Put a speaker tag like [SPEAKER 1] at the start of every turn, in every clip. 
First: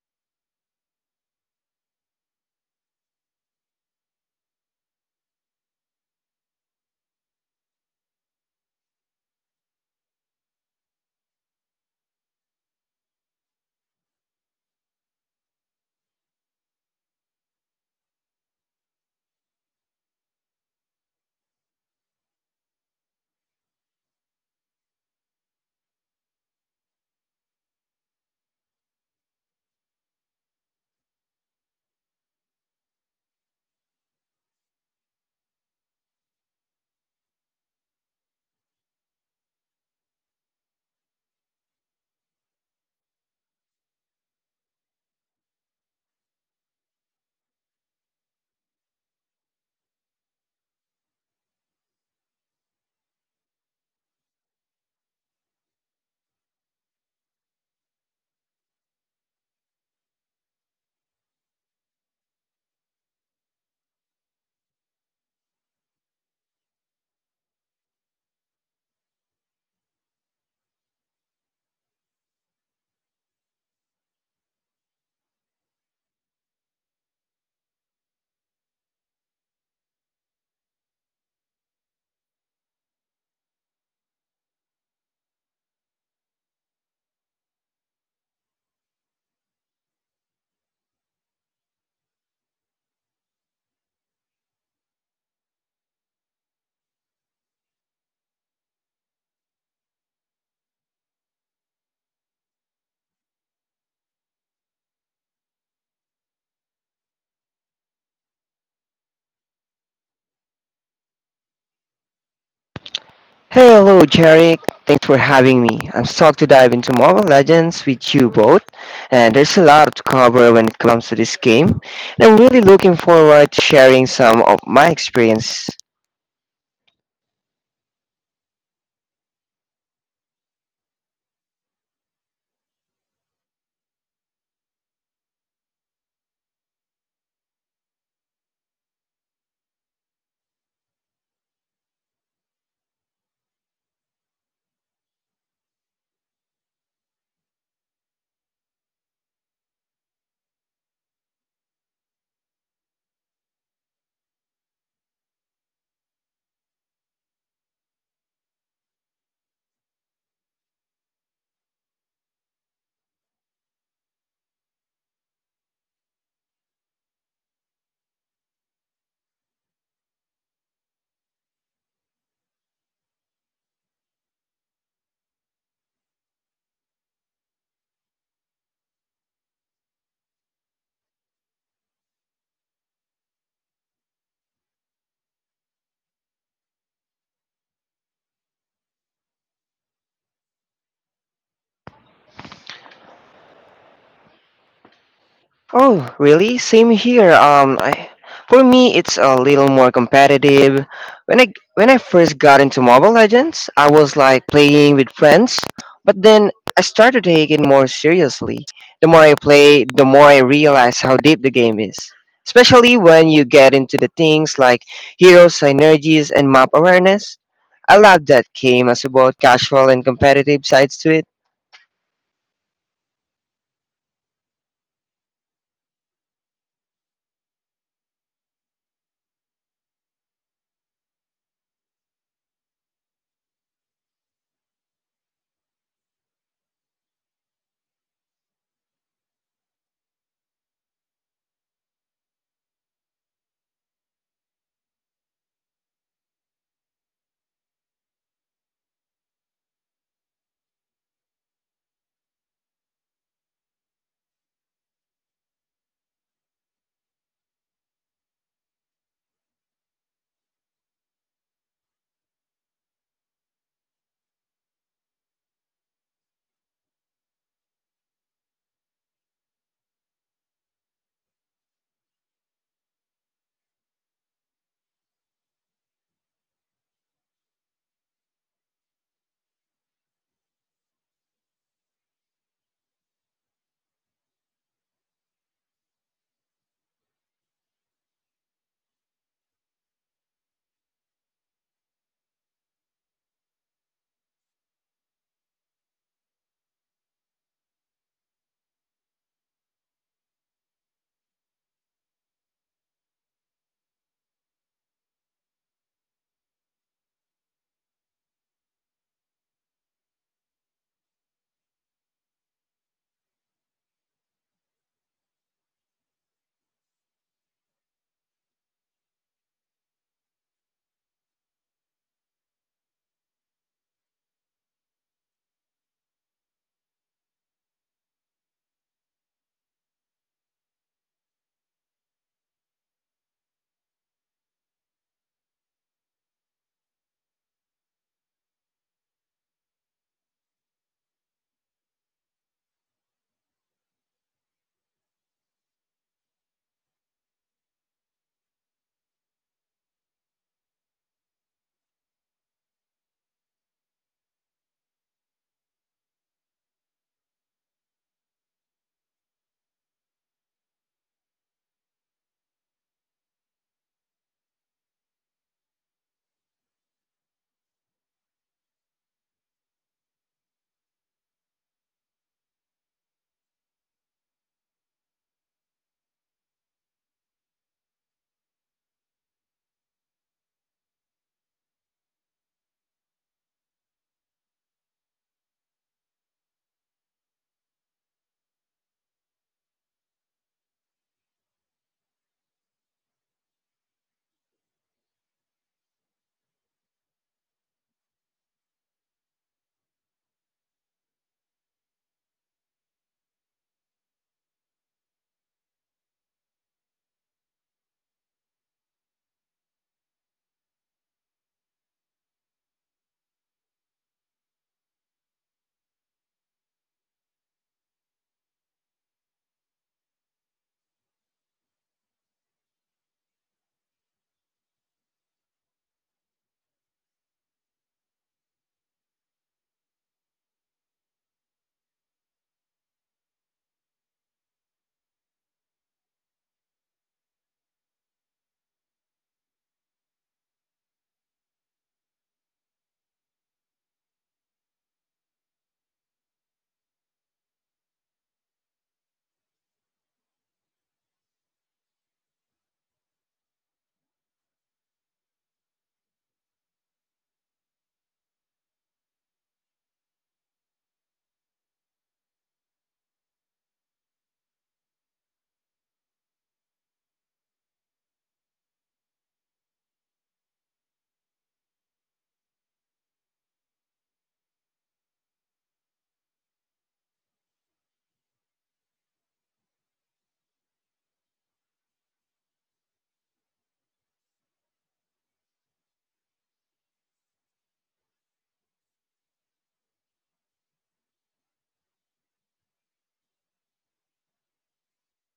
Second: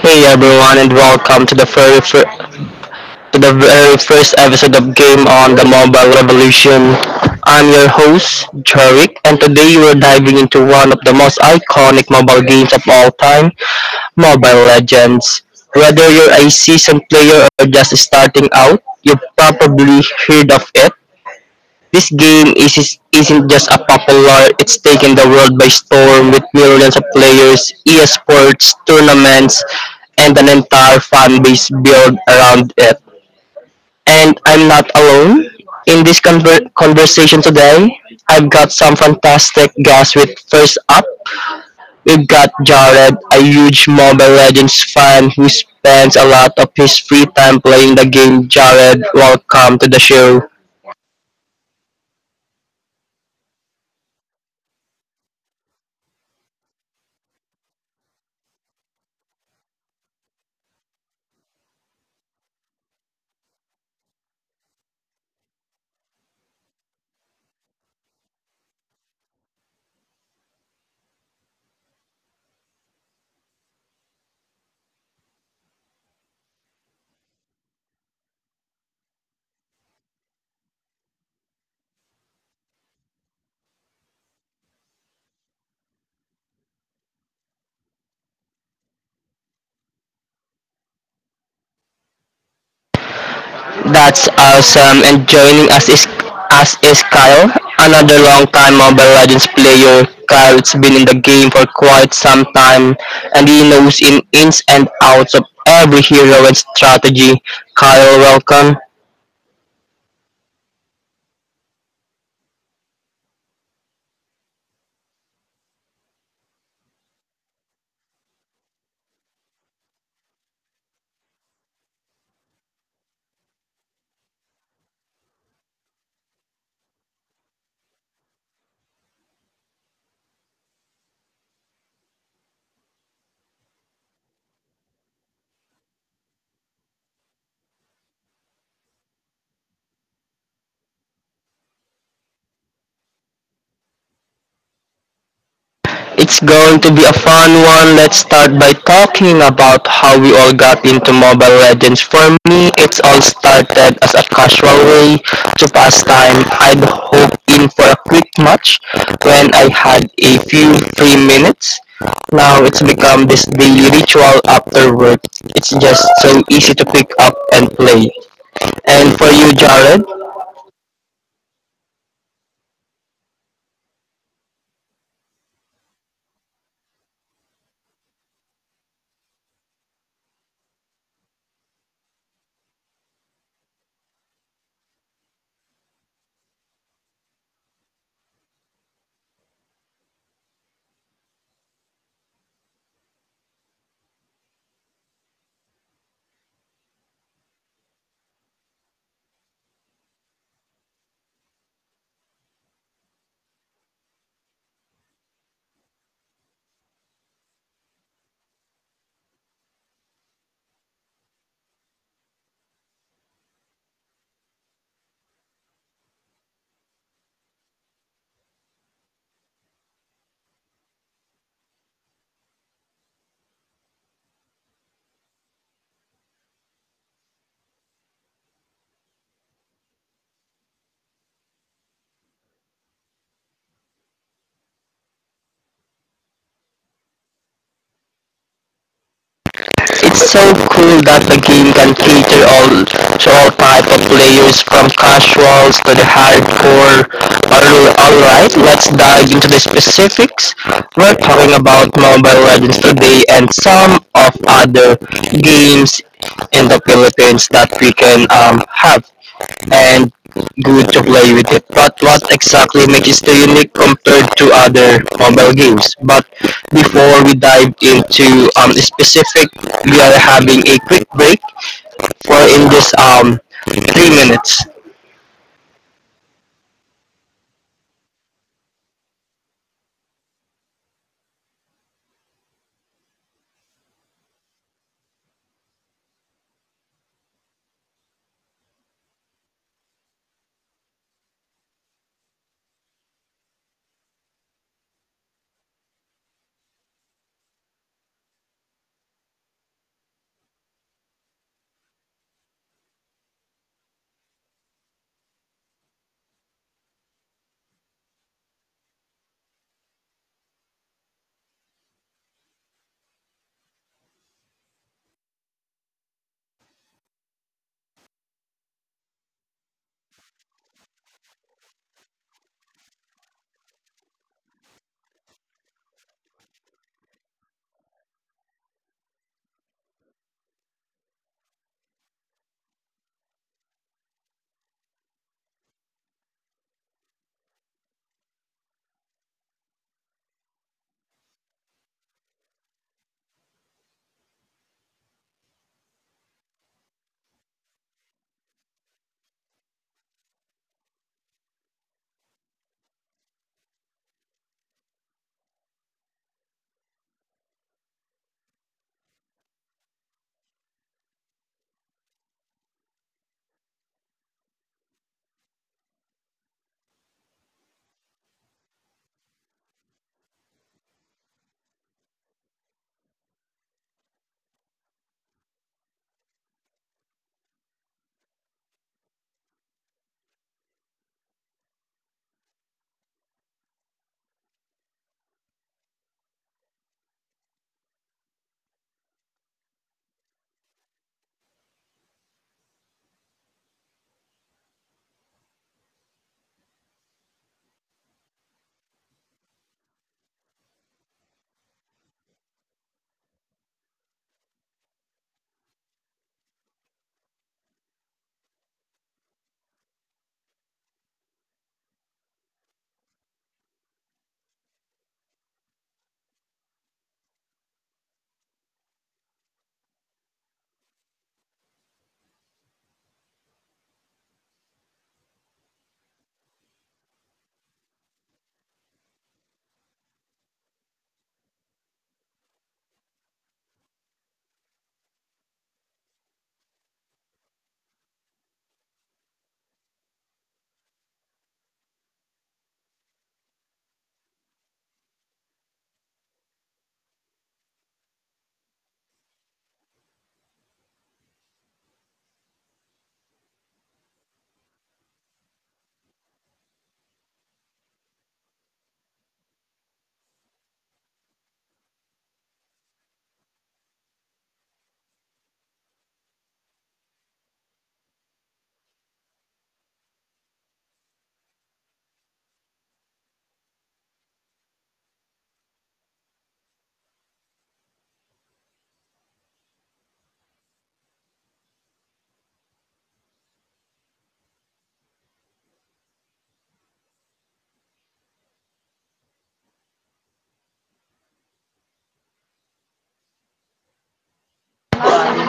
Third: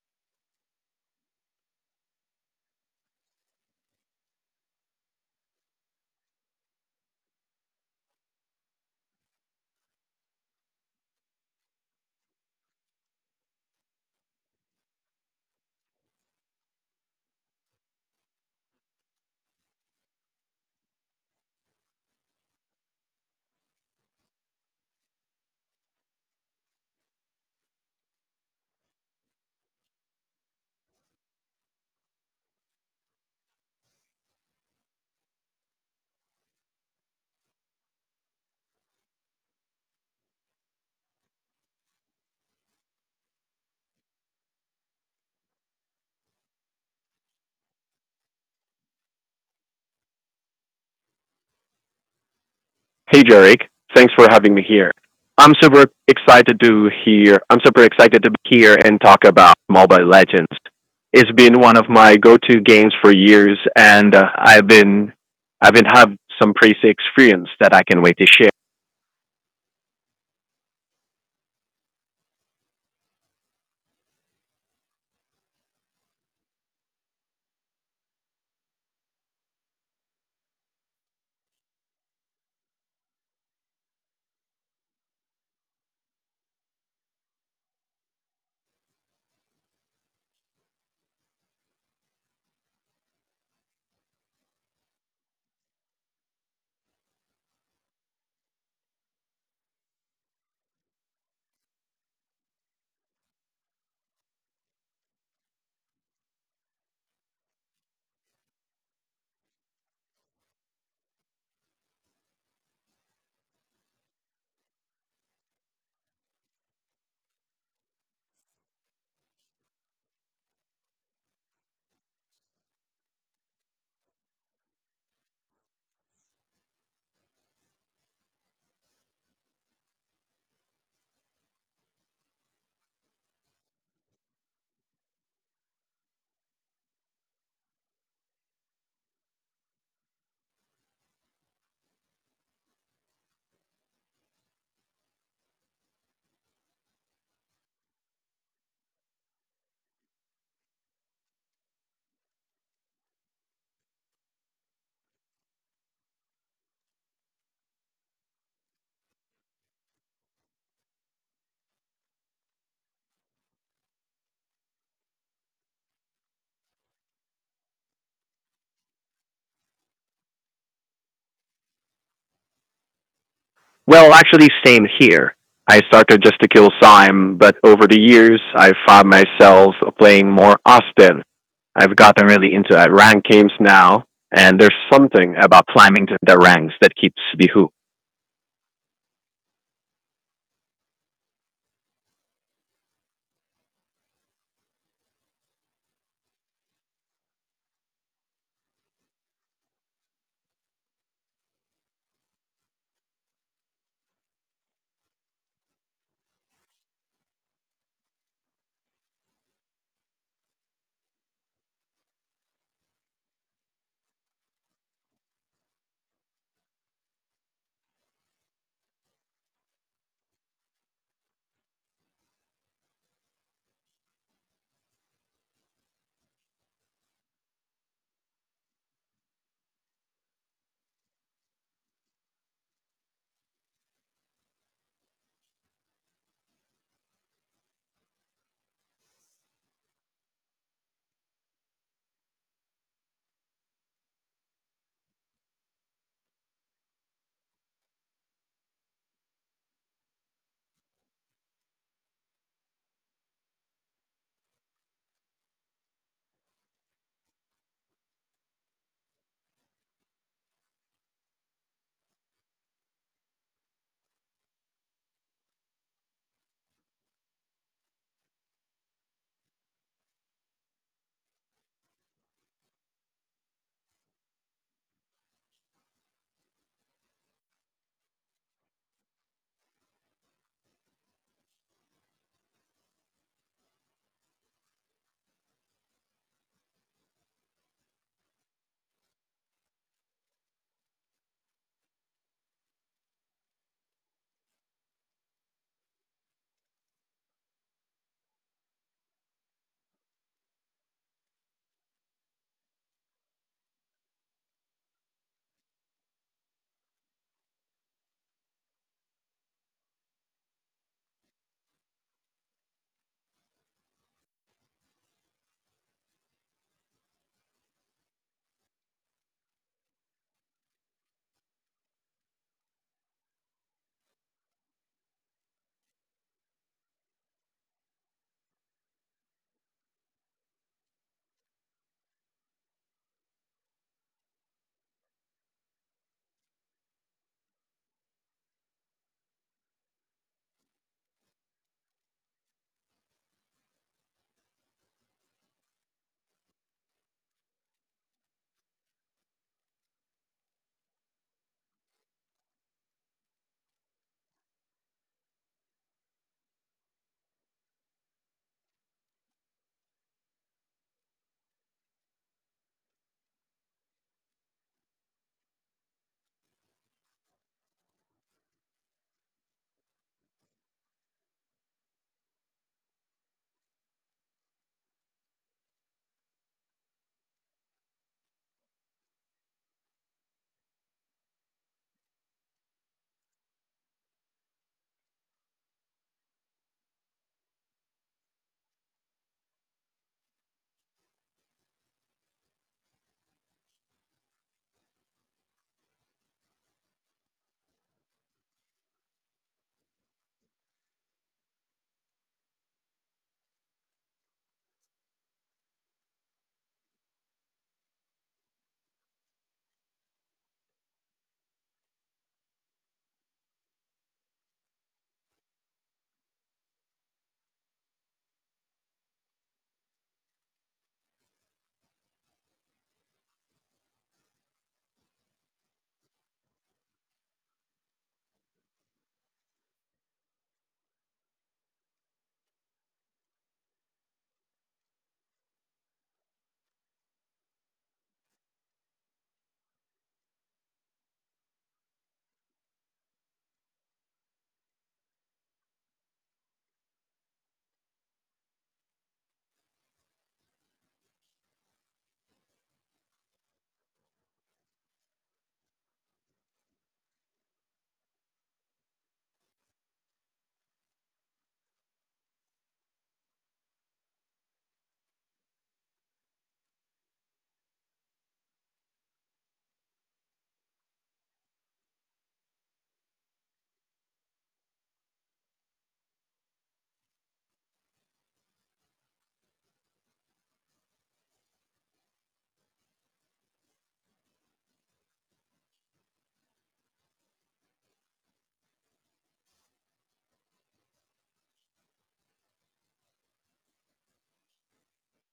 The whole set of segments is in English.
[SPEAKER 1] Hey everyone, and welcome to the to the very first episode of Game on the Mobile Revolution. I'm your host Jarek, and today we're diving into one of the most iconic mobile games of all time, Mobile Legends. Whether you're a seasoned player or just starting out, you've probably heard of it. This isn't just a popular, it's taken the world by storm with millions of players, esports, tournaments, and an entire fan base built around it. And I'm not alone. In this conversation today, I've got some fantastic guests with first up. We've got Jared, a huge Mobile Legends fan who spends a lot of his free time playing the game. Jared, welcome to the show.
[SPEAKER 2] Hey, Jarek. Thanks for having me here. I'm super excited to hear. I'm super excited to be here and talk about Mobile Legends. It's been one of my go-to games for years, and I've been have some crazy experience that I can wait to share.
[SPEAKER 1] That's awesome. And joining us is Kyle, another long-time Mobile Legends player. Kyle's been in the game for quite some time, and he knows in ins and outs of every hero and strategy. Kyle, welcome.
[SPEAKER 3] Hello, Jarek. Thanks for having me. I'm stoked to dive into Mobile Legends with you both, and there's a lot to cover when it comes to this game. And I'm really looking forward to sharing some of my experience.
[SPEAKER 1] It's going to be a fun one. Let's start by talking about how we all got into Mobile Legends. For me, it's all started as a casual way to pass time. I'd hop in for a quick match when I had a few free minutes. Now it's become this daily ritual after work. It's just so easy to pick up and play. And for you, Jared?
[SPEAKER 2] Well, actually, same here. I started just to kill Syme, but over the years, I found myself playing more often. I've gotten really into rank games now, and there's something about climbing to the ranks that keeps the hook.
[SPEAKER 3] Oh, really? Same here. For me, it's a little more competitive. When I when I first got into Mobile Legends, I was like playing with friends, but then I started taking it more seriously. The more I play, the more I realize how deep the game is. Especially when you get into the things like hero synergies and map awareness. I love that game as about casual and competitive sides to it.
[SPEAKER 1] It's so cool that the game can cater all to all type of players from casuals to the hardcore. Alright, let's dive into the specifics. We're talking about Mobile Legends today and some of other games in the Philippines that we can have and good to play with it. But what exactly makes it unique compared to other mobile games? But before we dive into specific, we are having a quick break for in this 3 minutes.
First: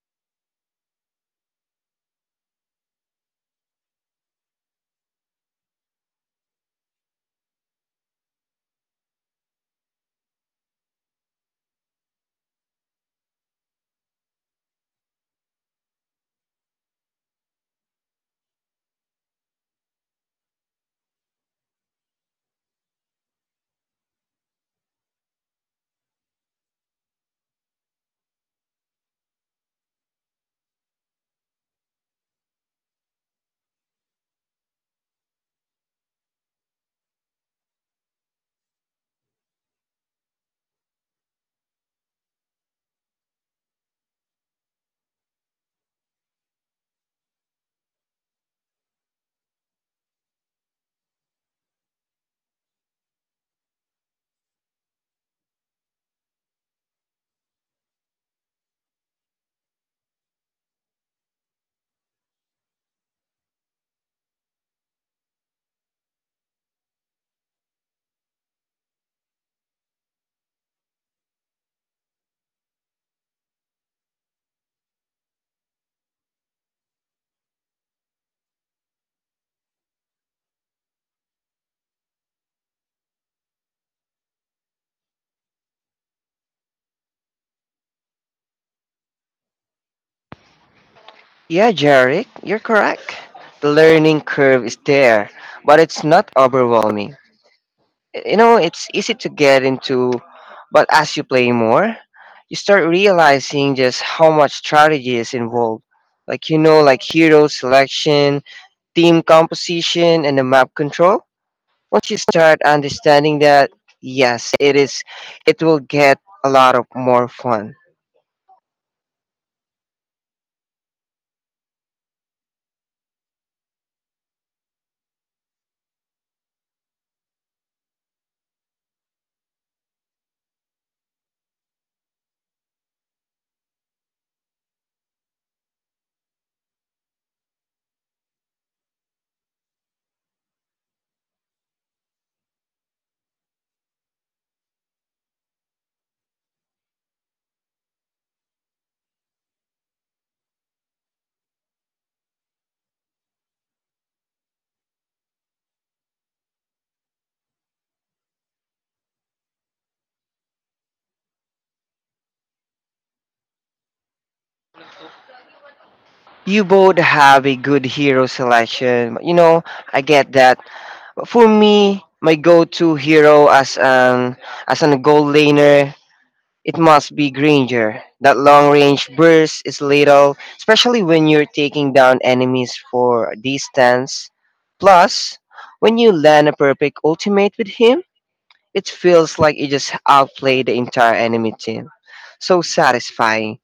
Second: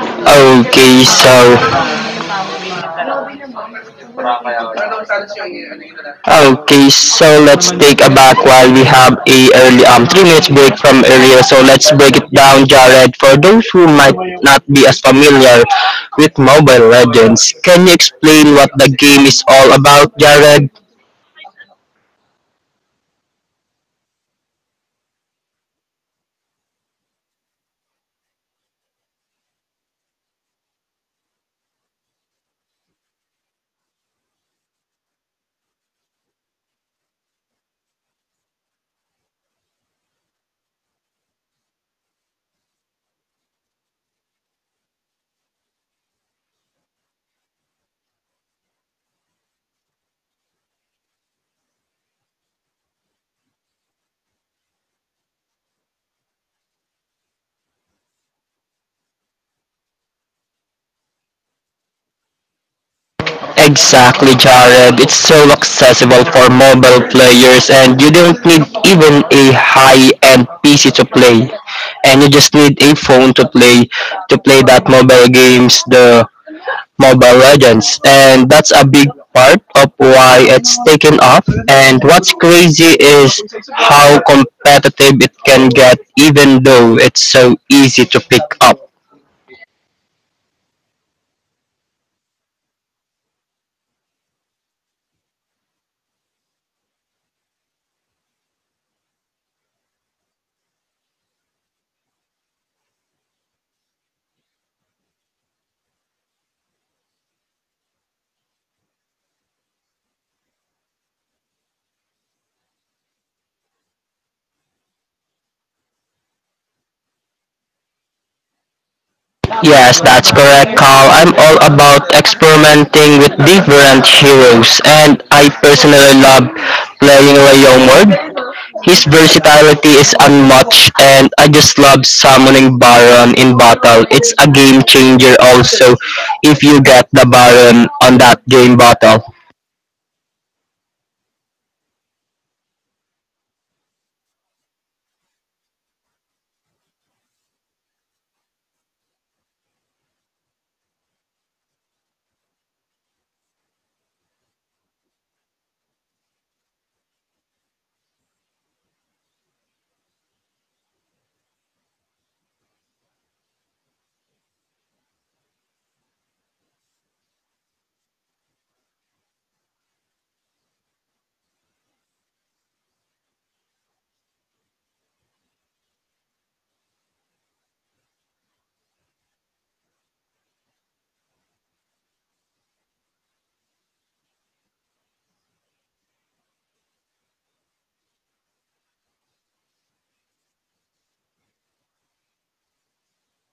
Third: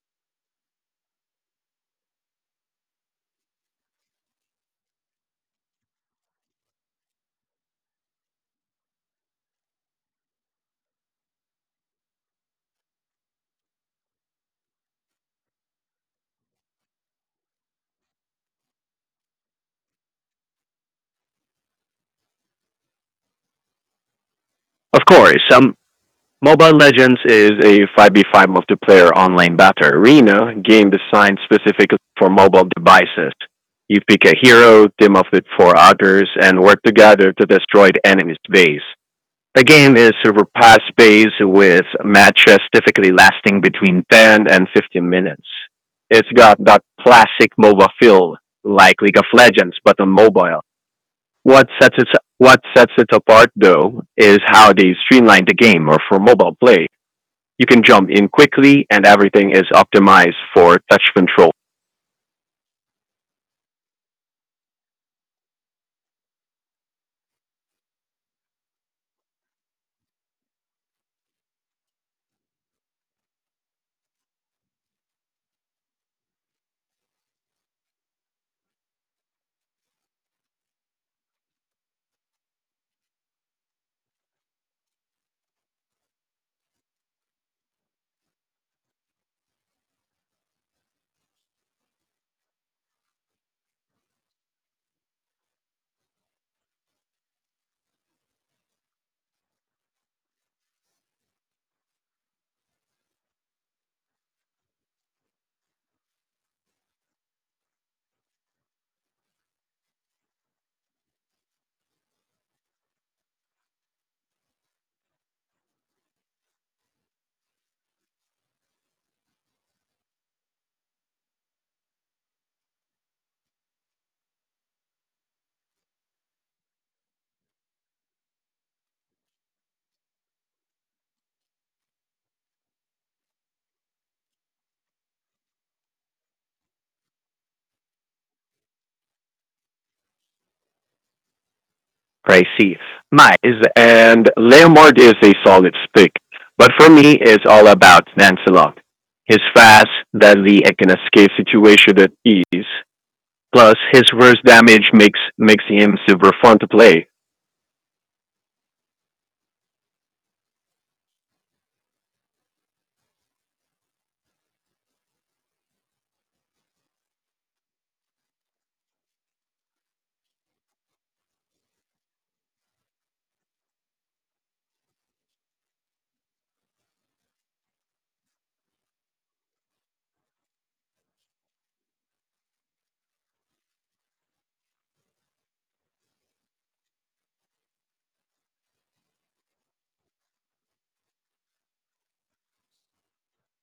[SPEAKER 1] Okay, so Okay, so let's take a back while we have a early 3 minutes break from earlier. So let's break it down, Jared. For those who might not be as familiar with Mobile Legends, can you explain what the game is all about, Jared?
[SPEAKER 2] Of course, Mobile Legends is a 5v5 multiplayer online battle arena game designed specifically for mobile devices. You pick a hero, team up with four others, and work together to destroy the enemy's base. The game is super fast paced with matches typically lasting between 10 and 15 minutes. It's got that classic MOBA feel, like League of Legends, but on mobile. What sets it what sets it apart though is how they streamlined the game or for mobile play. You can jump in quickly and everything is optimized for touch control.
[SPEAKER 1] Exactly, Jared. It's so accessible for mobile players, and you don't need even a high-end PC to play. And you just need a phone to play that mobile games. The Mobile Legends, and that's a big part of why it's taken off. And what's crazy is how competitive it can get, even though it's so easy to pick up.
[SPEAKER 3] Yeah, Jarek, you're correct. The learning curve is there, but it's not overwhelming. You know, it's easy to get into, but as you play more, you start realizing just how much strategy is involved. Like, you know, like hero selection, team composition, and the map control. Once you start understanding that, yes, it is, it will get a lot of more fun.
[SPEAKER 1] Yes, that's correct, Carl. I'm all about experimenting with different heroes, and I personally love playing Ray Youngward. His versatility is unmatched, and I just love summoning Baron in battle. It's a game changer, also, if you get the Baron on that game battle.
[SPEAKER 2] I see. My is and Leomord is a solid pick, but for me it's all about Lancelot. His fast, deadly, and can escape situation at ease. Plus his worst damage makes him super fun to play.
[SPEAKER 3] You both have a good hero selection, you know, I get that. For me, my go-to hero as an goal laner, it must be Granger. That long-range burst is lethal, especially when you're taking down enemies for a distance. Plus, when you land a perfect ultimate with him, it feels like you just outplayed the entire enemy team. So satisfying.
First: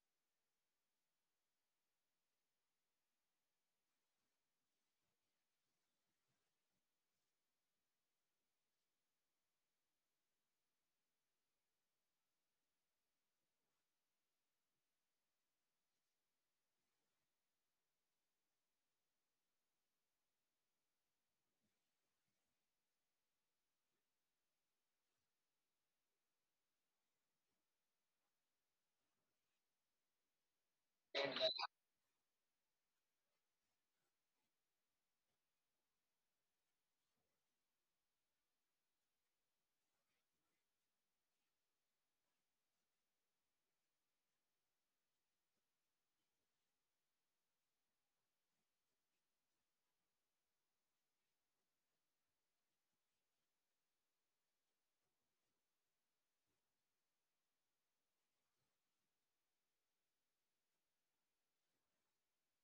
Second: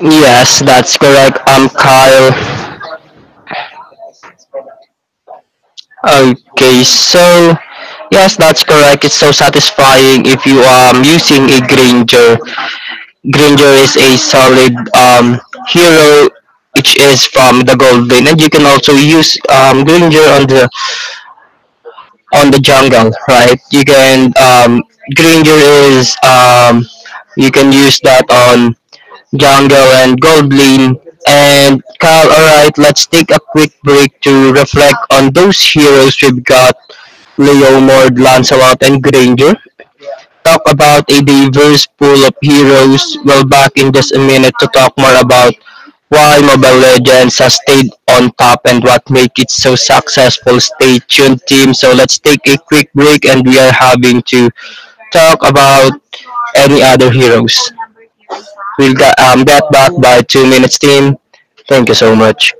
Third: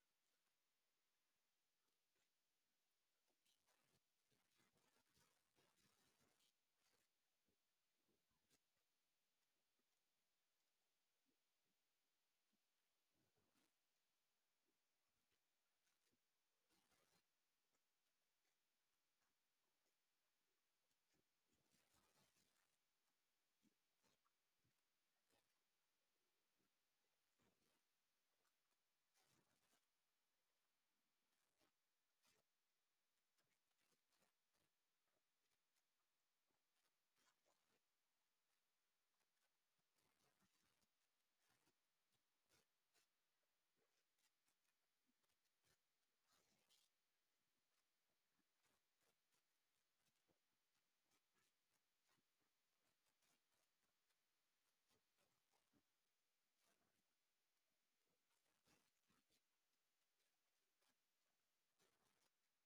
[SPEAKER 1] Yes, that's correct. I'm Kyle. Okay, so yes, that's correct. It's so satisfying if you are using a Granger is a solid hero, which is from the gold vein, and you can also use Granger on the jungle, right? You can Granger is you can use that on jungle and gold lane. And Kyle, alright, let's take a quick break to reflect on those heroes we've got: Leomord, Lancelot, and Granger. Talk about a diverse pool of heroes, we'll back in just a minute to talk more about why Mobile Legends has stayed on top and what makes it so successful. Stay tuned, team. So let's take a quick break, and we are having to talk about any other heroes. We'll get back by 2 minutes, team. Thank you so much.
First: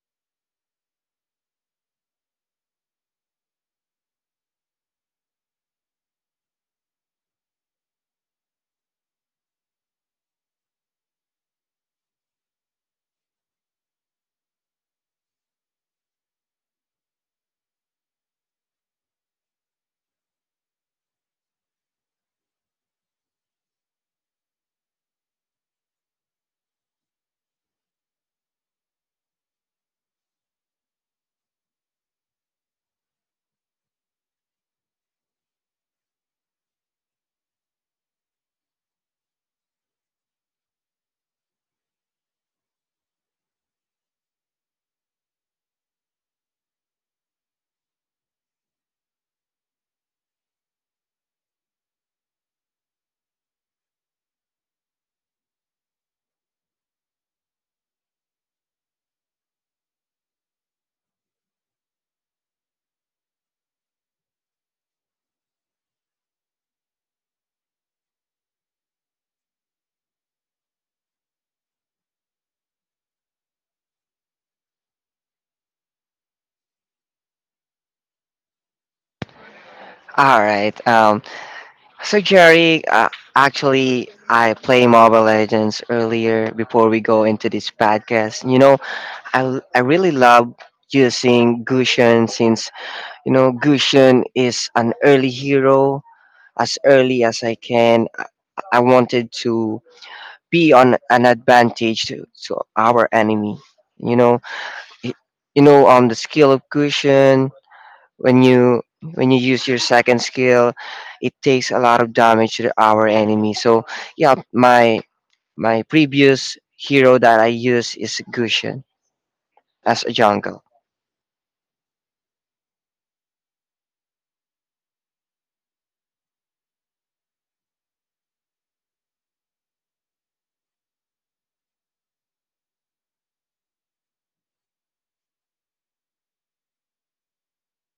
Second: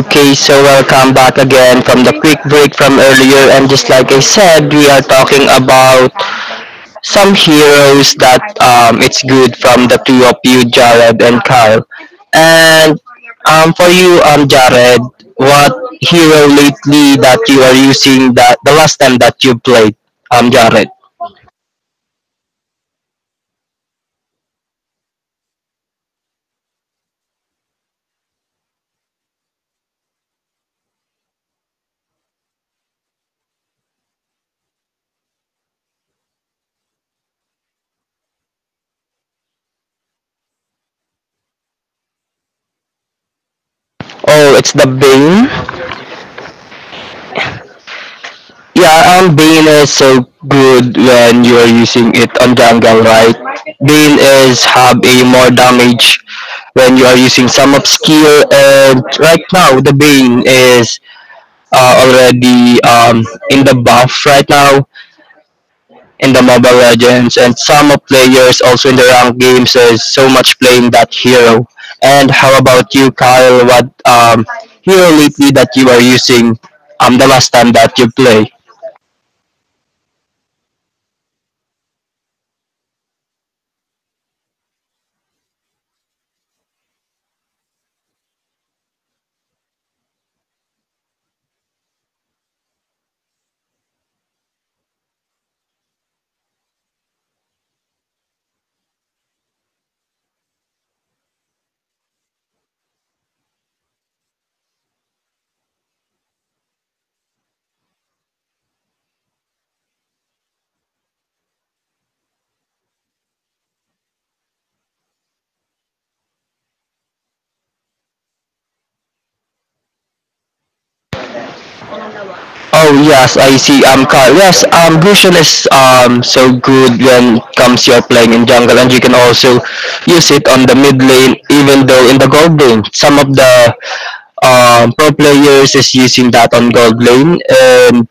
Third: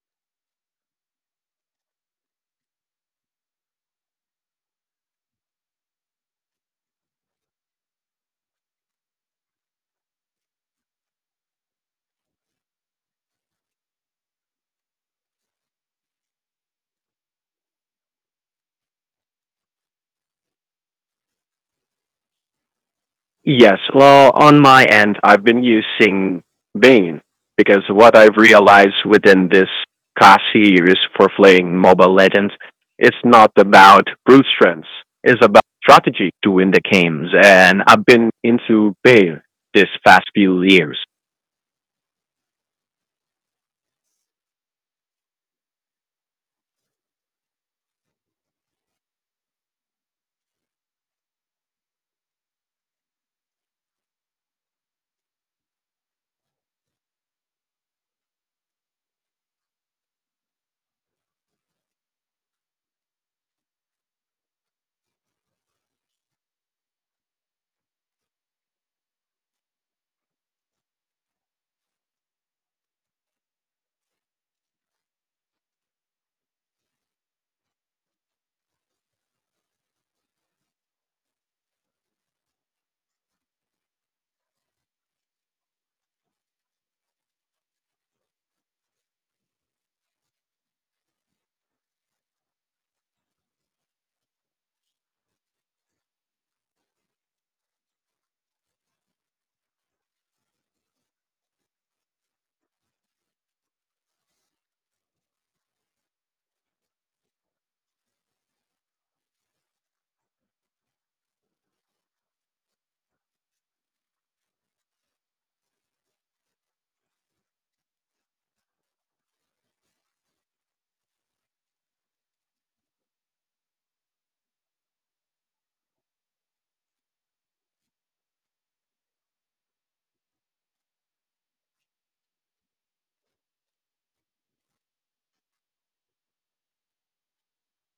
[SPEAKER 1] Okay, so welcome back again from the quick break from earlier. And just like I said, we are talking about some heroes that it's good from the two of you, Jared and Carl. And for you, Jared, what hero lately that you are using that the last time that you played, Jared?
[SPEAKER 2] Yes. Well, on my end, I've been using Bane because what I've realized within this class series for playing Mobile Legends, it's not about brute strength. It's about strategy to win the games, and I've been into Bane this past few years.
[SPEAKER 1] Oh, it's the Bane. Yeah, Bane is so good when you are using it on jungle, right? Bane is have a more damage when you are using some of skill and right now the Bane is already in the buff right now in the Mobile Legends and some of players also in the ranked games is so much playing that hero. And how about you Kyle, what hero lately that you are using the last time that you play?
[SPEAKER 3] All right. So Jerry, actually, I play Mobile Legends earlier before we go into this podcast. You know, I really love using Gushen since, you know, Gushen is an early hero. As early as I can, I wanted to be on an advantage to our enemy. You know, Y- you know, the skill of Gushen, when you when you use your second skill, it takes a lot of damage to our enemy. So yeah, my previous hero that I use is Gushen as a jungle.
[SPEAKER 1] Oh yes, I see. Carl. Yes, Brucian is so good when comes you're playing in jungle, and you can also use it on the mid lane, even though in the gold lane, some of the pro players is using that on gold lane and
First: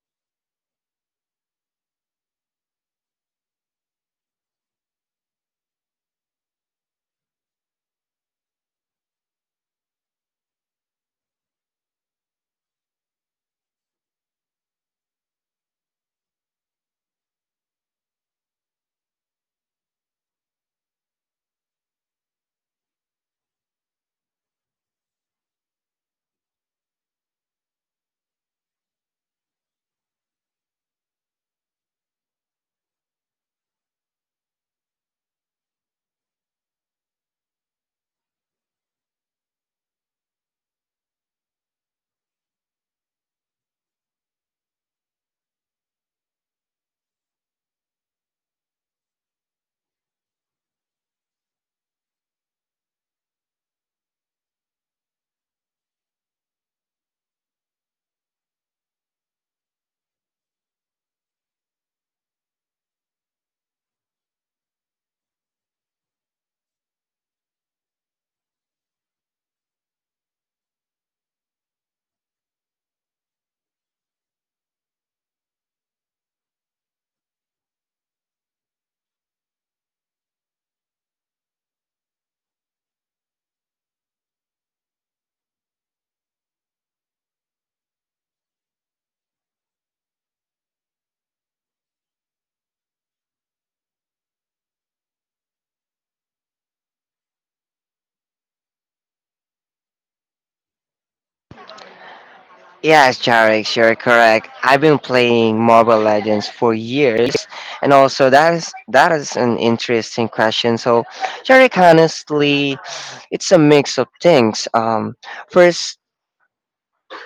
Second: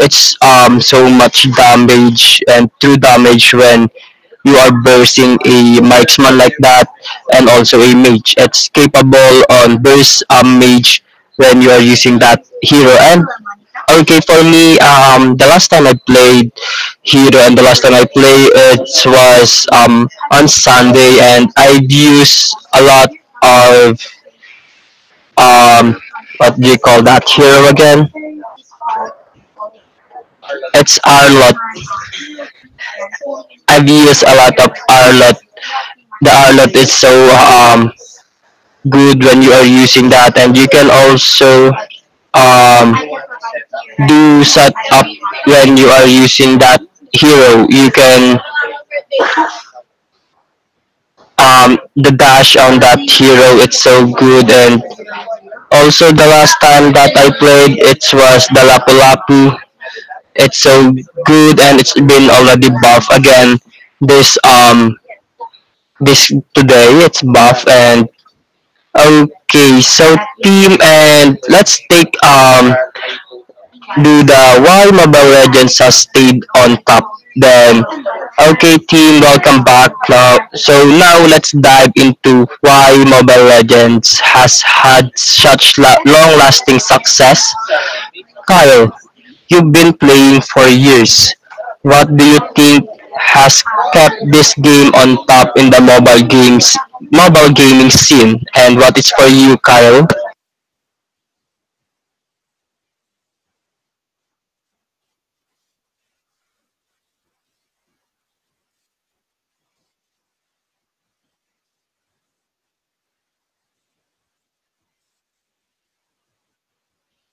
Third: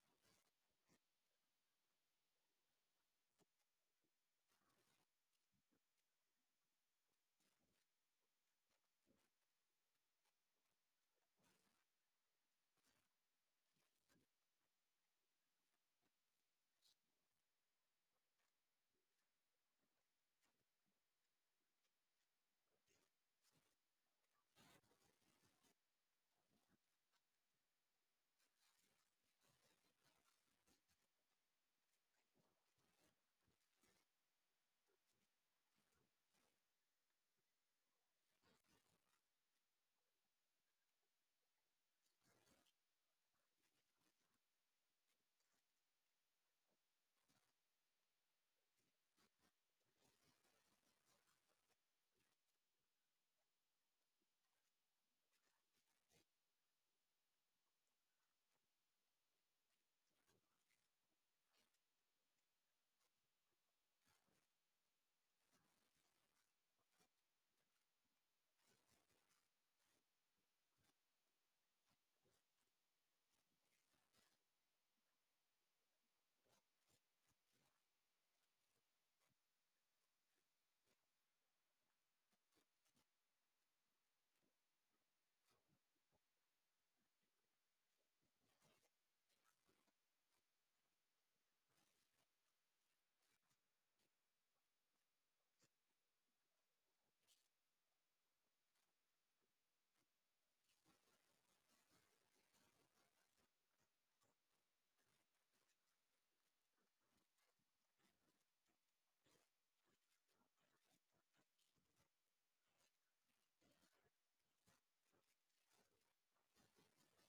[SPEAKER 1] it's so much damage and true damage when you are bursting a marksman like that and also a mage. It's capable on burst mage when you are using that hero and okay for me the last time I played hero and the last time I played it was on Sunday and I use a lot of um, what do you call that hero again? It's Arlot. I've used a lot of Arlot. The Arlot is so good when you are using that, and you can also um, do set up when you are using that hero. You can the dash on that hero it's so good and also the last time that I played it was the Lapu Lapu. It's so good and it's been already buffed again this um this today it's buff and okay, so team and let's take do the why Mobile Legends has stayed on top. Then okay team, welcome back. Now so now let's dive into why Mobile Legends has had such long lasting success. Kyle, you've been playing for years. What do you think has kept this game on top in the mobile gaming scene and what is for you, Kyle?
[SPEAKER 3] Yes, Jarek, you're correct. I've been playing Mobile Legends for years, and also that is an interesting question. So, Jarek, honestly, it's a mix of things. First,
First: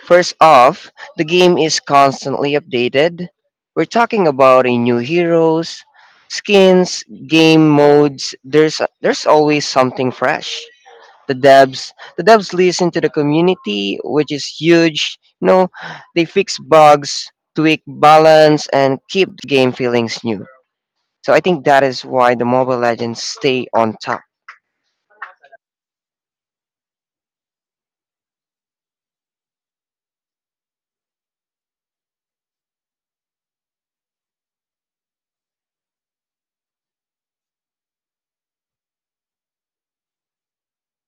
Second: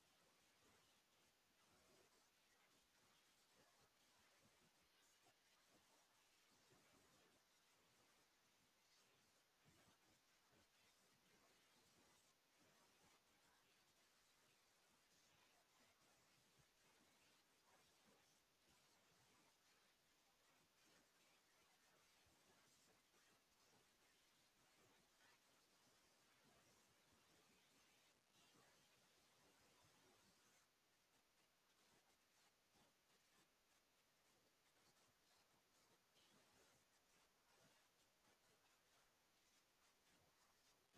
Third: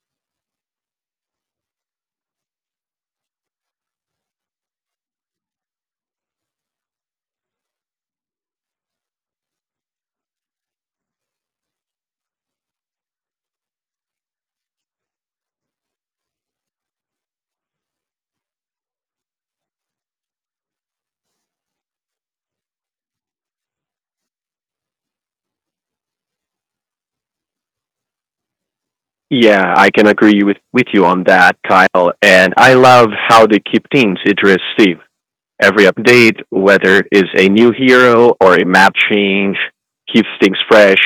[SPEAKER 3] First off, the game is constantly updated. We're talking about a new heroes, skins, game modes. There's always something fresh. The devs the devs listen to the community, which is huge. You know, they fix bugs, tweak balance, and keep the game feelings new. So I think that is why the Mobile Legends stay on top.
[SPEAKER 2] Yeah, I can agree with you on that, Kyle. And I love how they keep things interesting every update, whether it's a new hero or a map change, keeps things fresh.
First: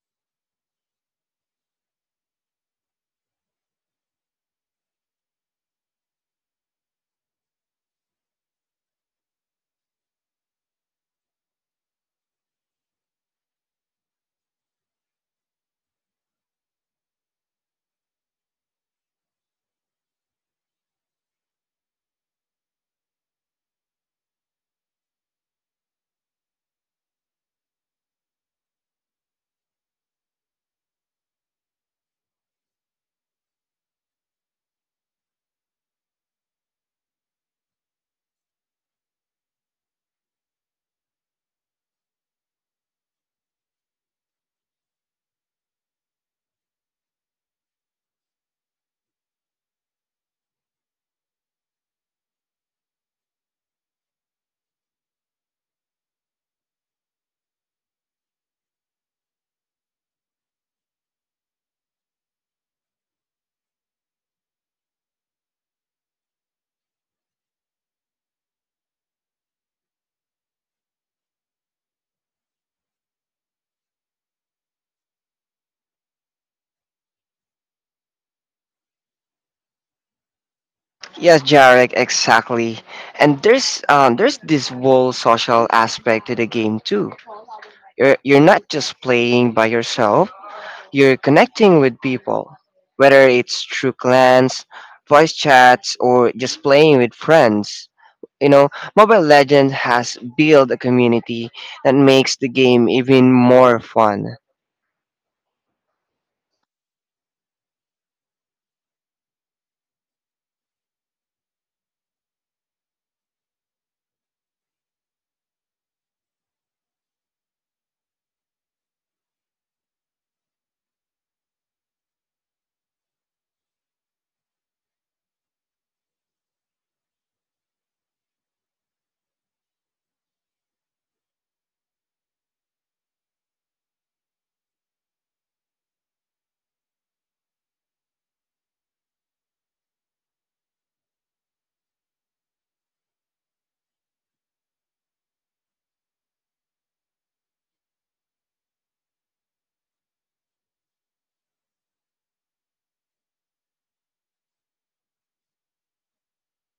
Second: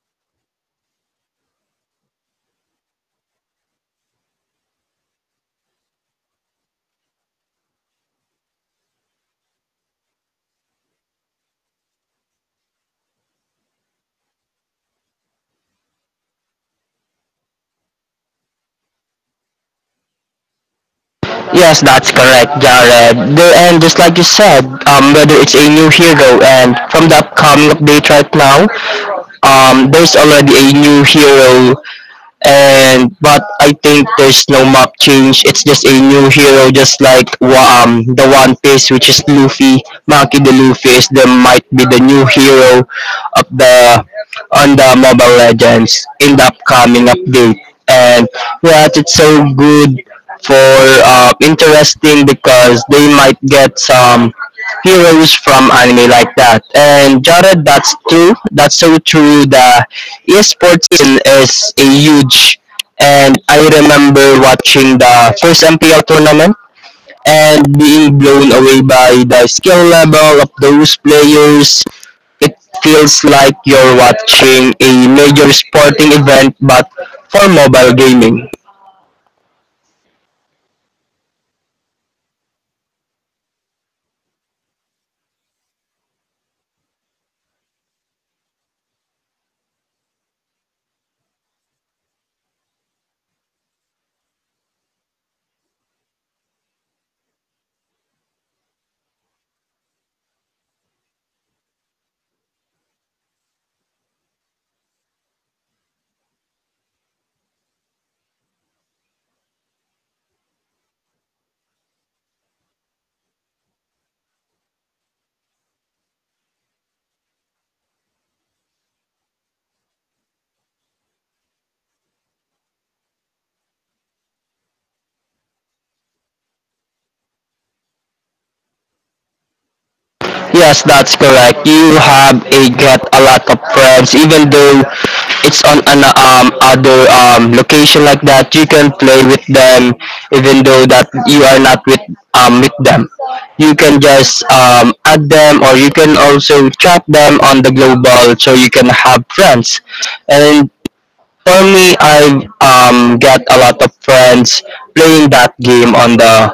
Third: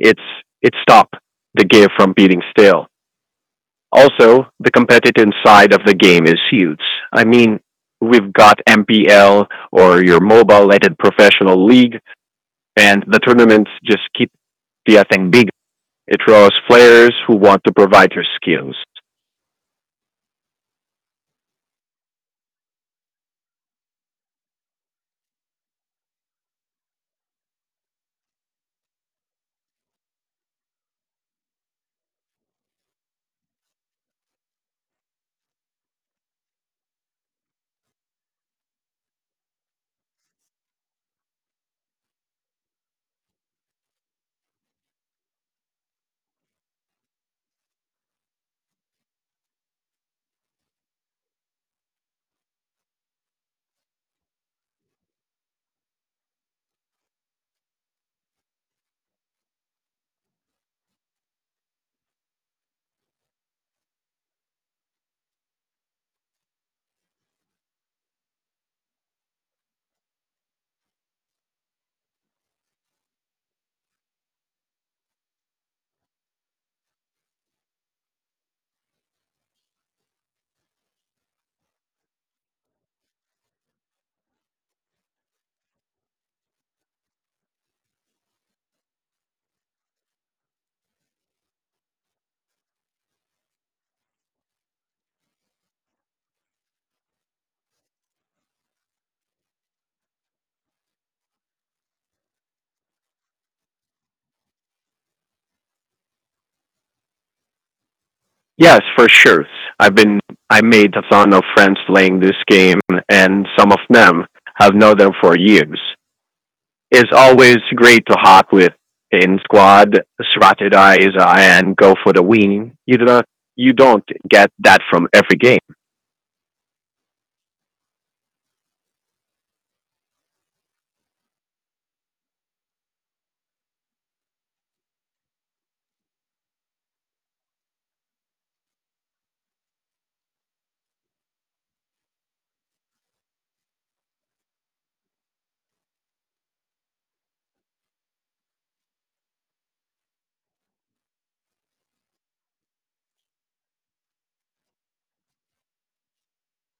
[SPEAKER 2] It's it stopped the game from beating stale. Also, the competitive side of the game is huge. I mean, we've got MPL or your mobile-related professional league, and the tournaments just keep the thing big. It draws players who want to provide their skills.
[SPEAKER 1] Yes, that's correct, Jared. The, and just like you said, whether it's a new hero and from the upcoming update right now, there's already a new hero and but I think there's no map change. It's just a new hero, just like the One Piece, which is Luffy. Maki the Luffy is the might be the new hero of the on the Mobile Legends in the upcoming update. And yeah, it's so good for interesting because they might get some heroes from anime like that. And Jared, that's true. That's so true. The esports scene is a huge and I remember watching the first MPL tournament and being blown away by the skill level of those players. It feels like you're watching a major sporting event but for mobile gaming.
[SPEAKER 3] Yes, Jarek, exactly. And there's this whole social aspect to the game too. You're not just playing by yourself. You're connecting with people, whether it's through clans, voice chats, or just playing with friends. You know, Mobile Legends has built a community that makes the game even more fun.
[SPEAKER 2] Yes, for sure. I've been I made a ton of friends playing this game, and some of them have known them for years. It's always great to hop with in squad, strategize, and go for the win. You don't get that from every game.
[SPEAKER 1] Yes, that's correct. You have a get a lot of friends, even though it's on an other location like that. You can play with them, even though that you are not with with them. You can just add them, or you can also chat them on the global, so you can have friends. And for me, I've got a lot of friends playing that game on the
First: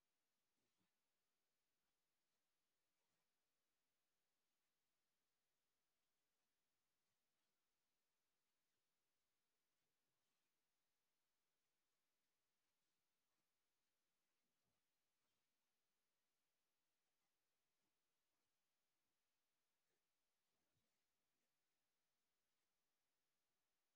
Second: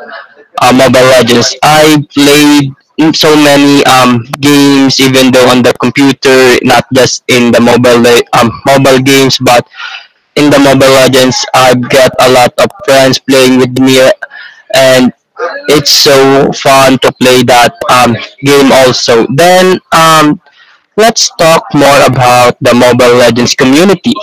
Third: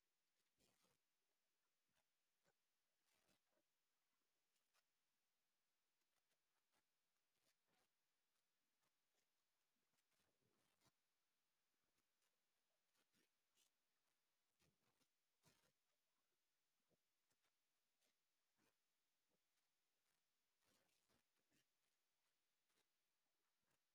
[SPEAKER 1] Mobile Legends. I played so many games, even though on the computer, not just in the mobile games, but in the Mobile Legends, I've got a lot of friends playing with me, and it's so fun to play that game also. Then let's talk more about the Mobile Legends community.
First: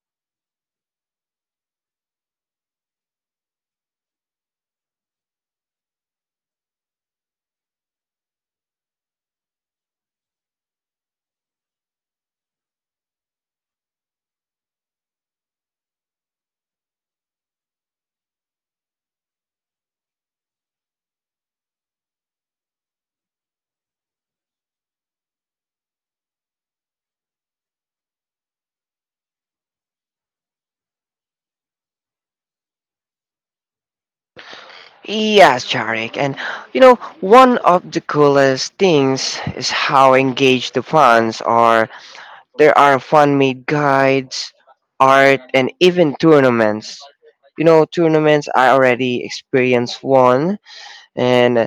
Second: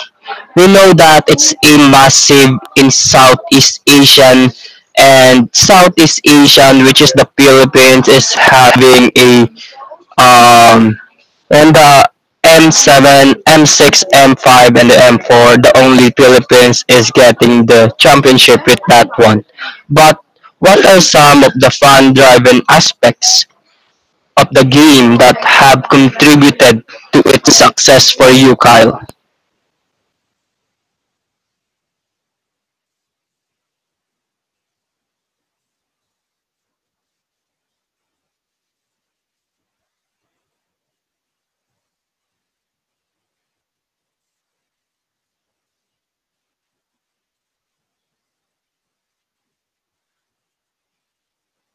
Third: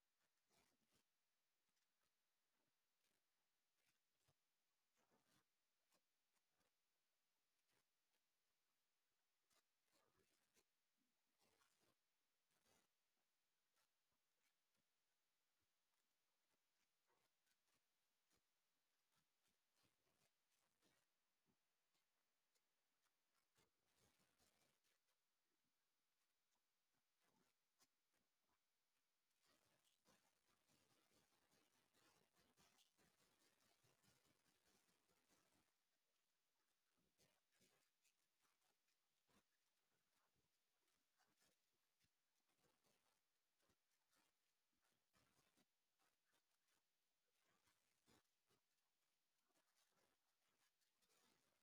[SPEAKER 1] We know that it's a massive in Southeast Asian, which is the Philippines, is having a um and the M7, M6, M5, and the M4. The only Philippines is getting the championship with that one. But what are some of the fun-driven aspects of the game that have contributed to its success for you, Kyle?
[SPEAKER 3] Yes, Charik, and you know, one of the coolest things is how engaged the fans are. There are fan made guides, art, and even tournaments. You know, tournaments I already experienced one, and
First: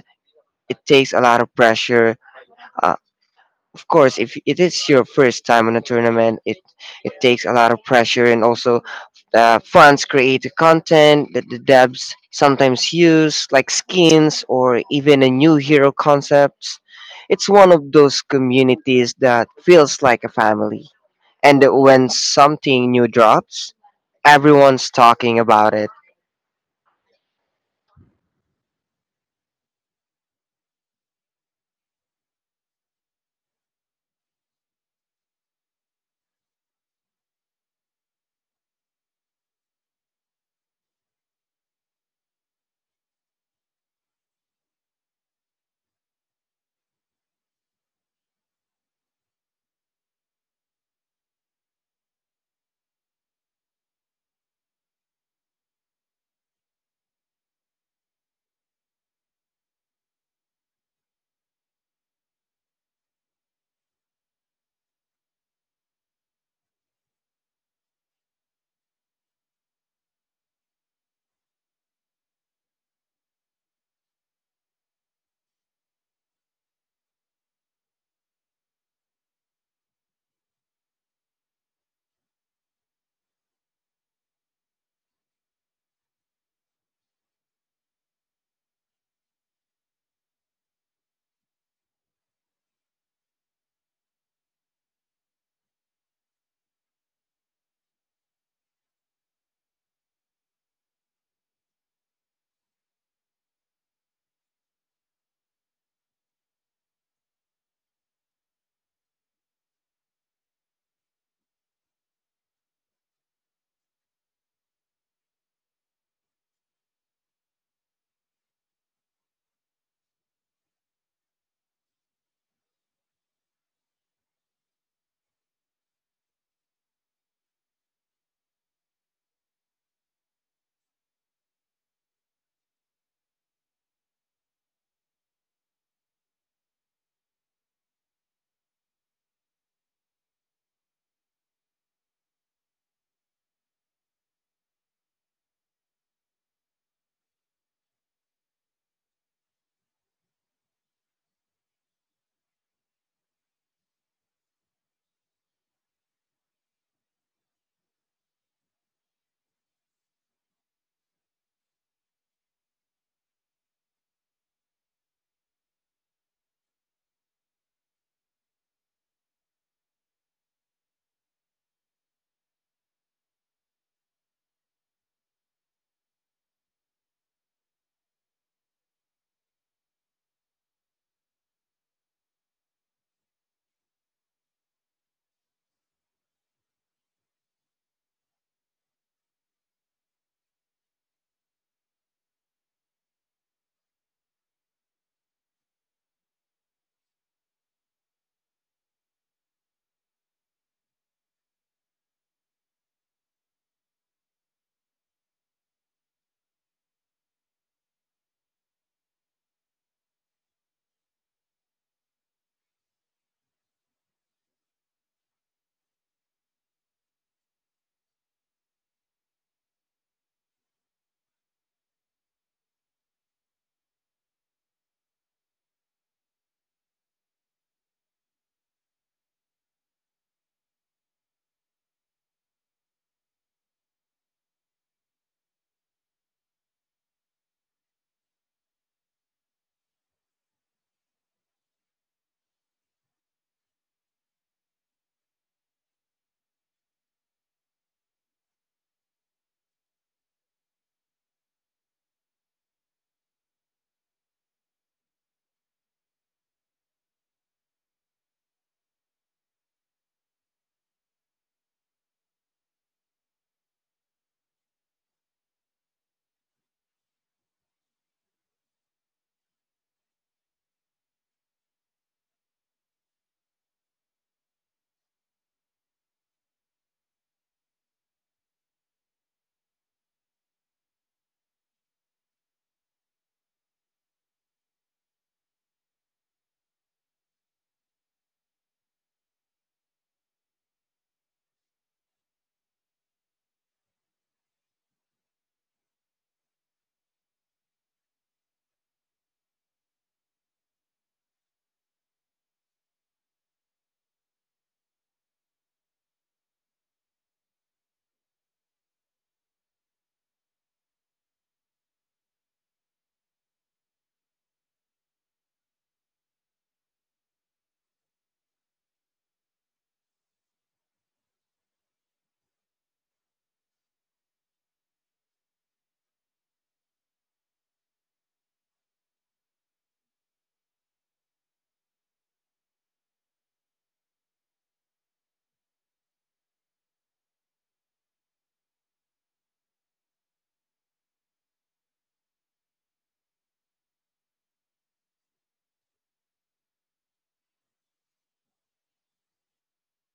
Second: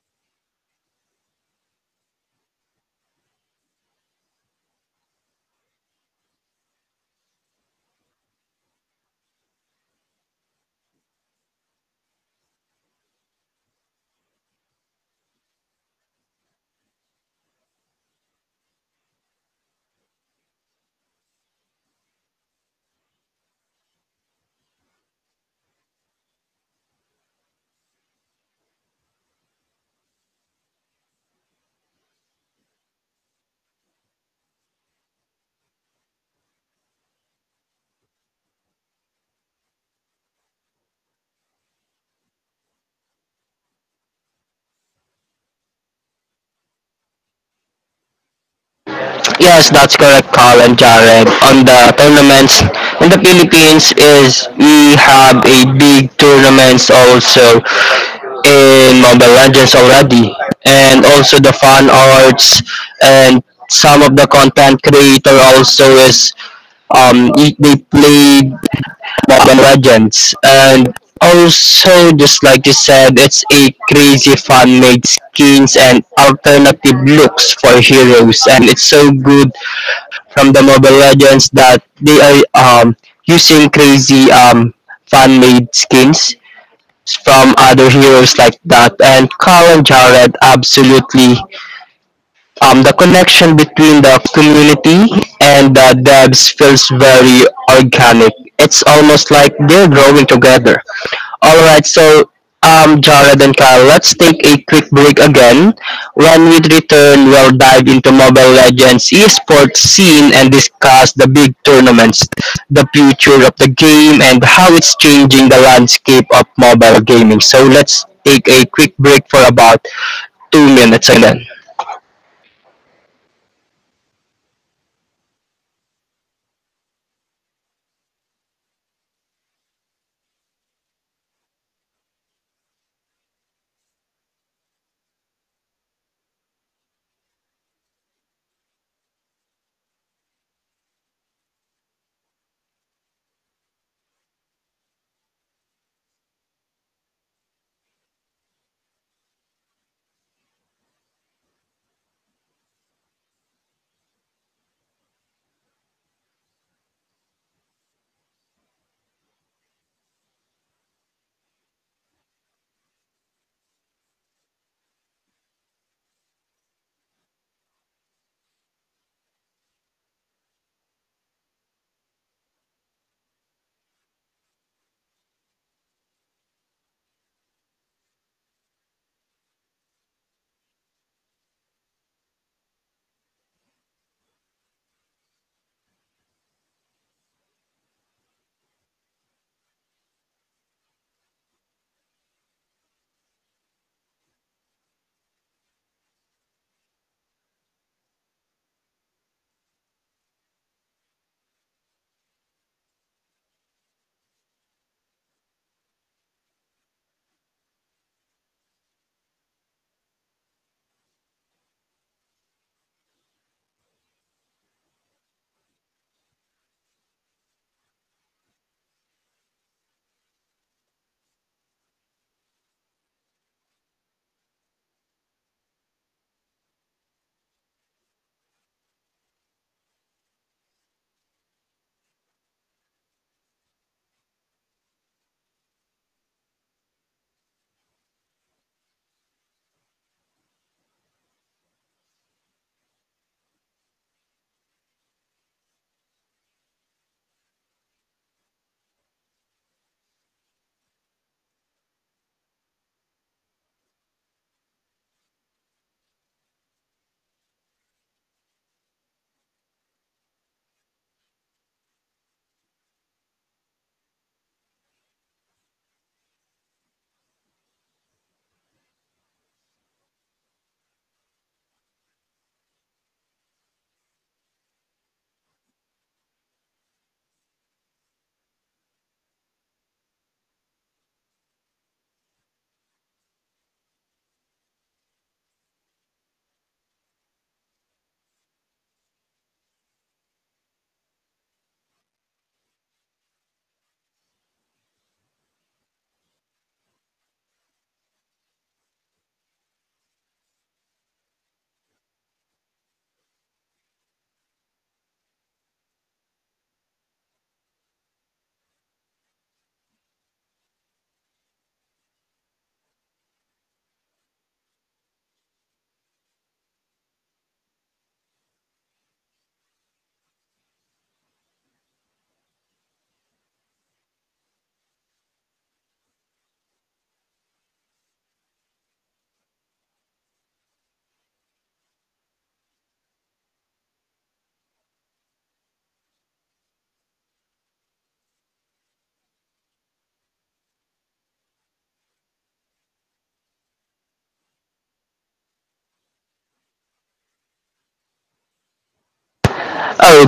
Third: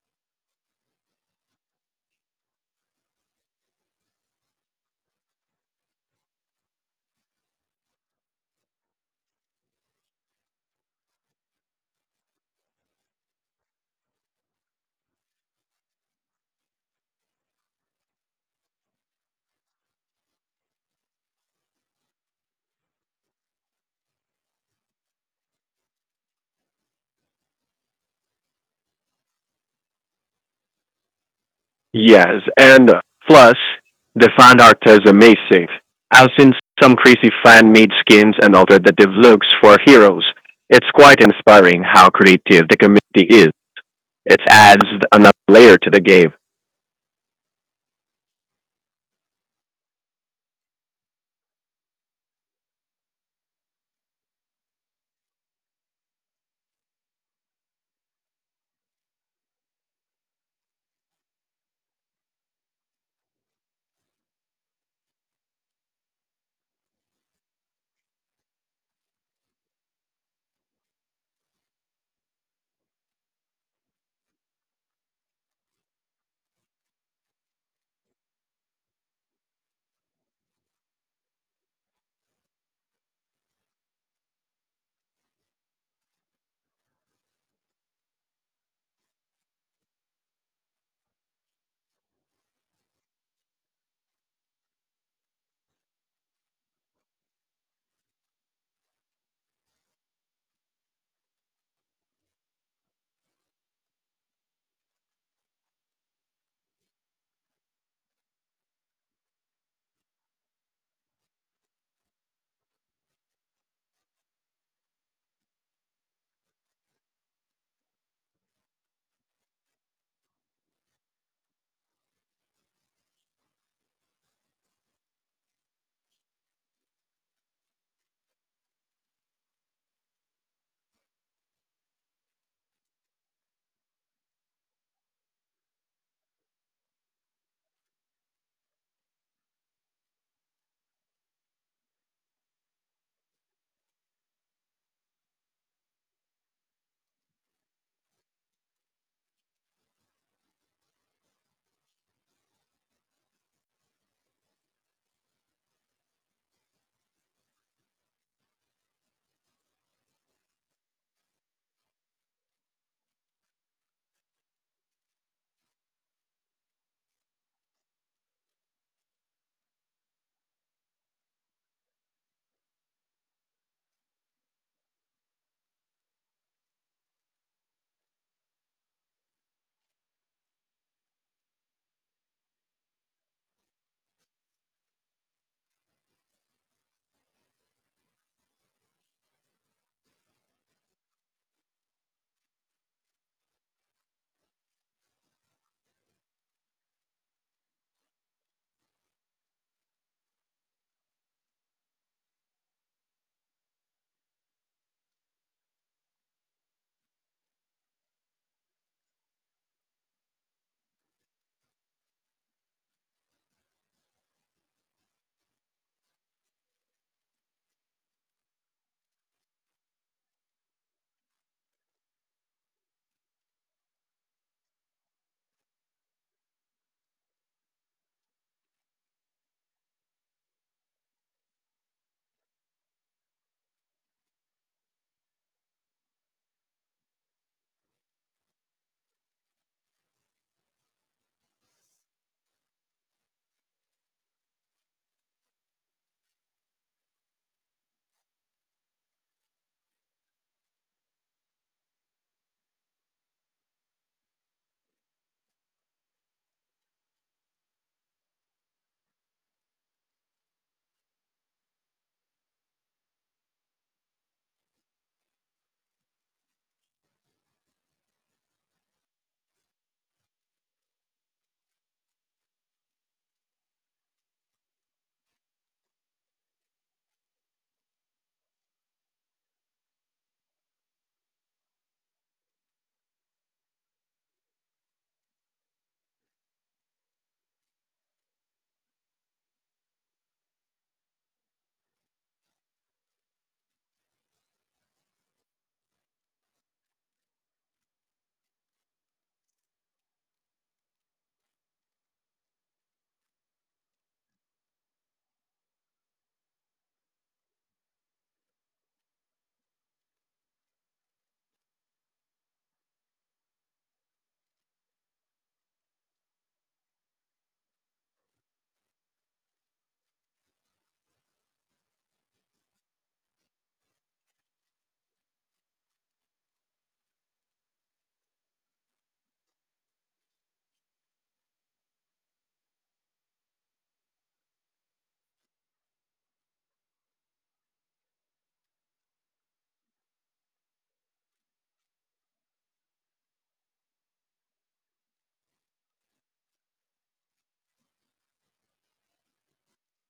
[SPEAKER 3] it takes a lot of pressure. Uh, of course, if it is your first time on a tournament, it takes a lot of pressure, and also the funds create the content that the devs sometimes use, like skins or even a new hero concepts. It's one of those communities that feels like a family, and when something new drops, everyone's talking about it.
[SPEAKER 2] Yes, and plus the fan art is amazing. I've seen some crazy fan made skins and alternative looks for heroes. It's quite inspiring how creative the community is. It adds another layer to the game.
[SPEAKER 1] Yes, that's correct, Kyle and Jared. On the tournaments in the Philippines is we have a big tournaments also in Mobile Legends already, and also the fan arts and some of the content creator also is they played Mobile Legends. And also, just like you said, it's a crazy fan-made skins and alternative looks for heroes. And it's so good from the Mobile Legends that they are um, using crazy fan-made skins from other heroes like that. And Carl and Jared absolutely the connection between the community and the devs feels very organic. It's almost like they're growing together. All right, so Jared and Kyle, let's take a quick break again. When we return, we'll dive into Mobile Legends esports scene and discuss the big tournaments, the future of the game, and how it's changing the landscape of mobile gaming. So let's take a quick break for about 2 minutes again.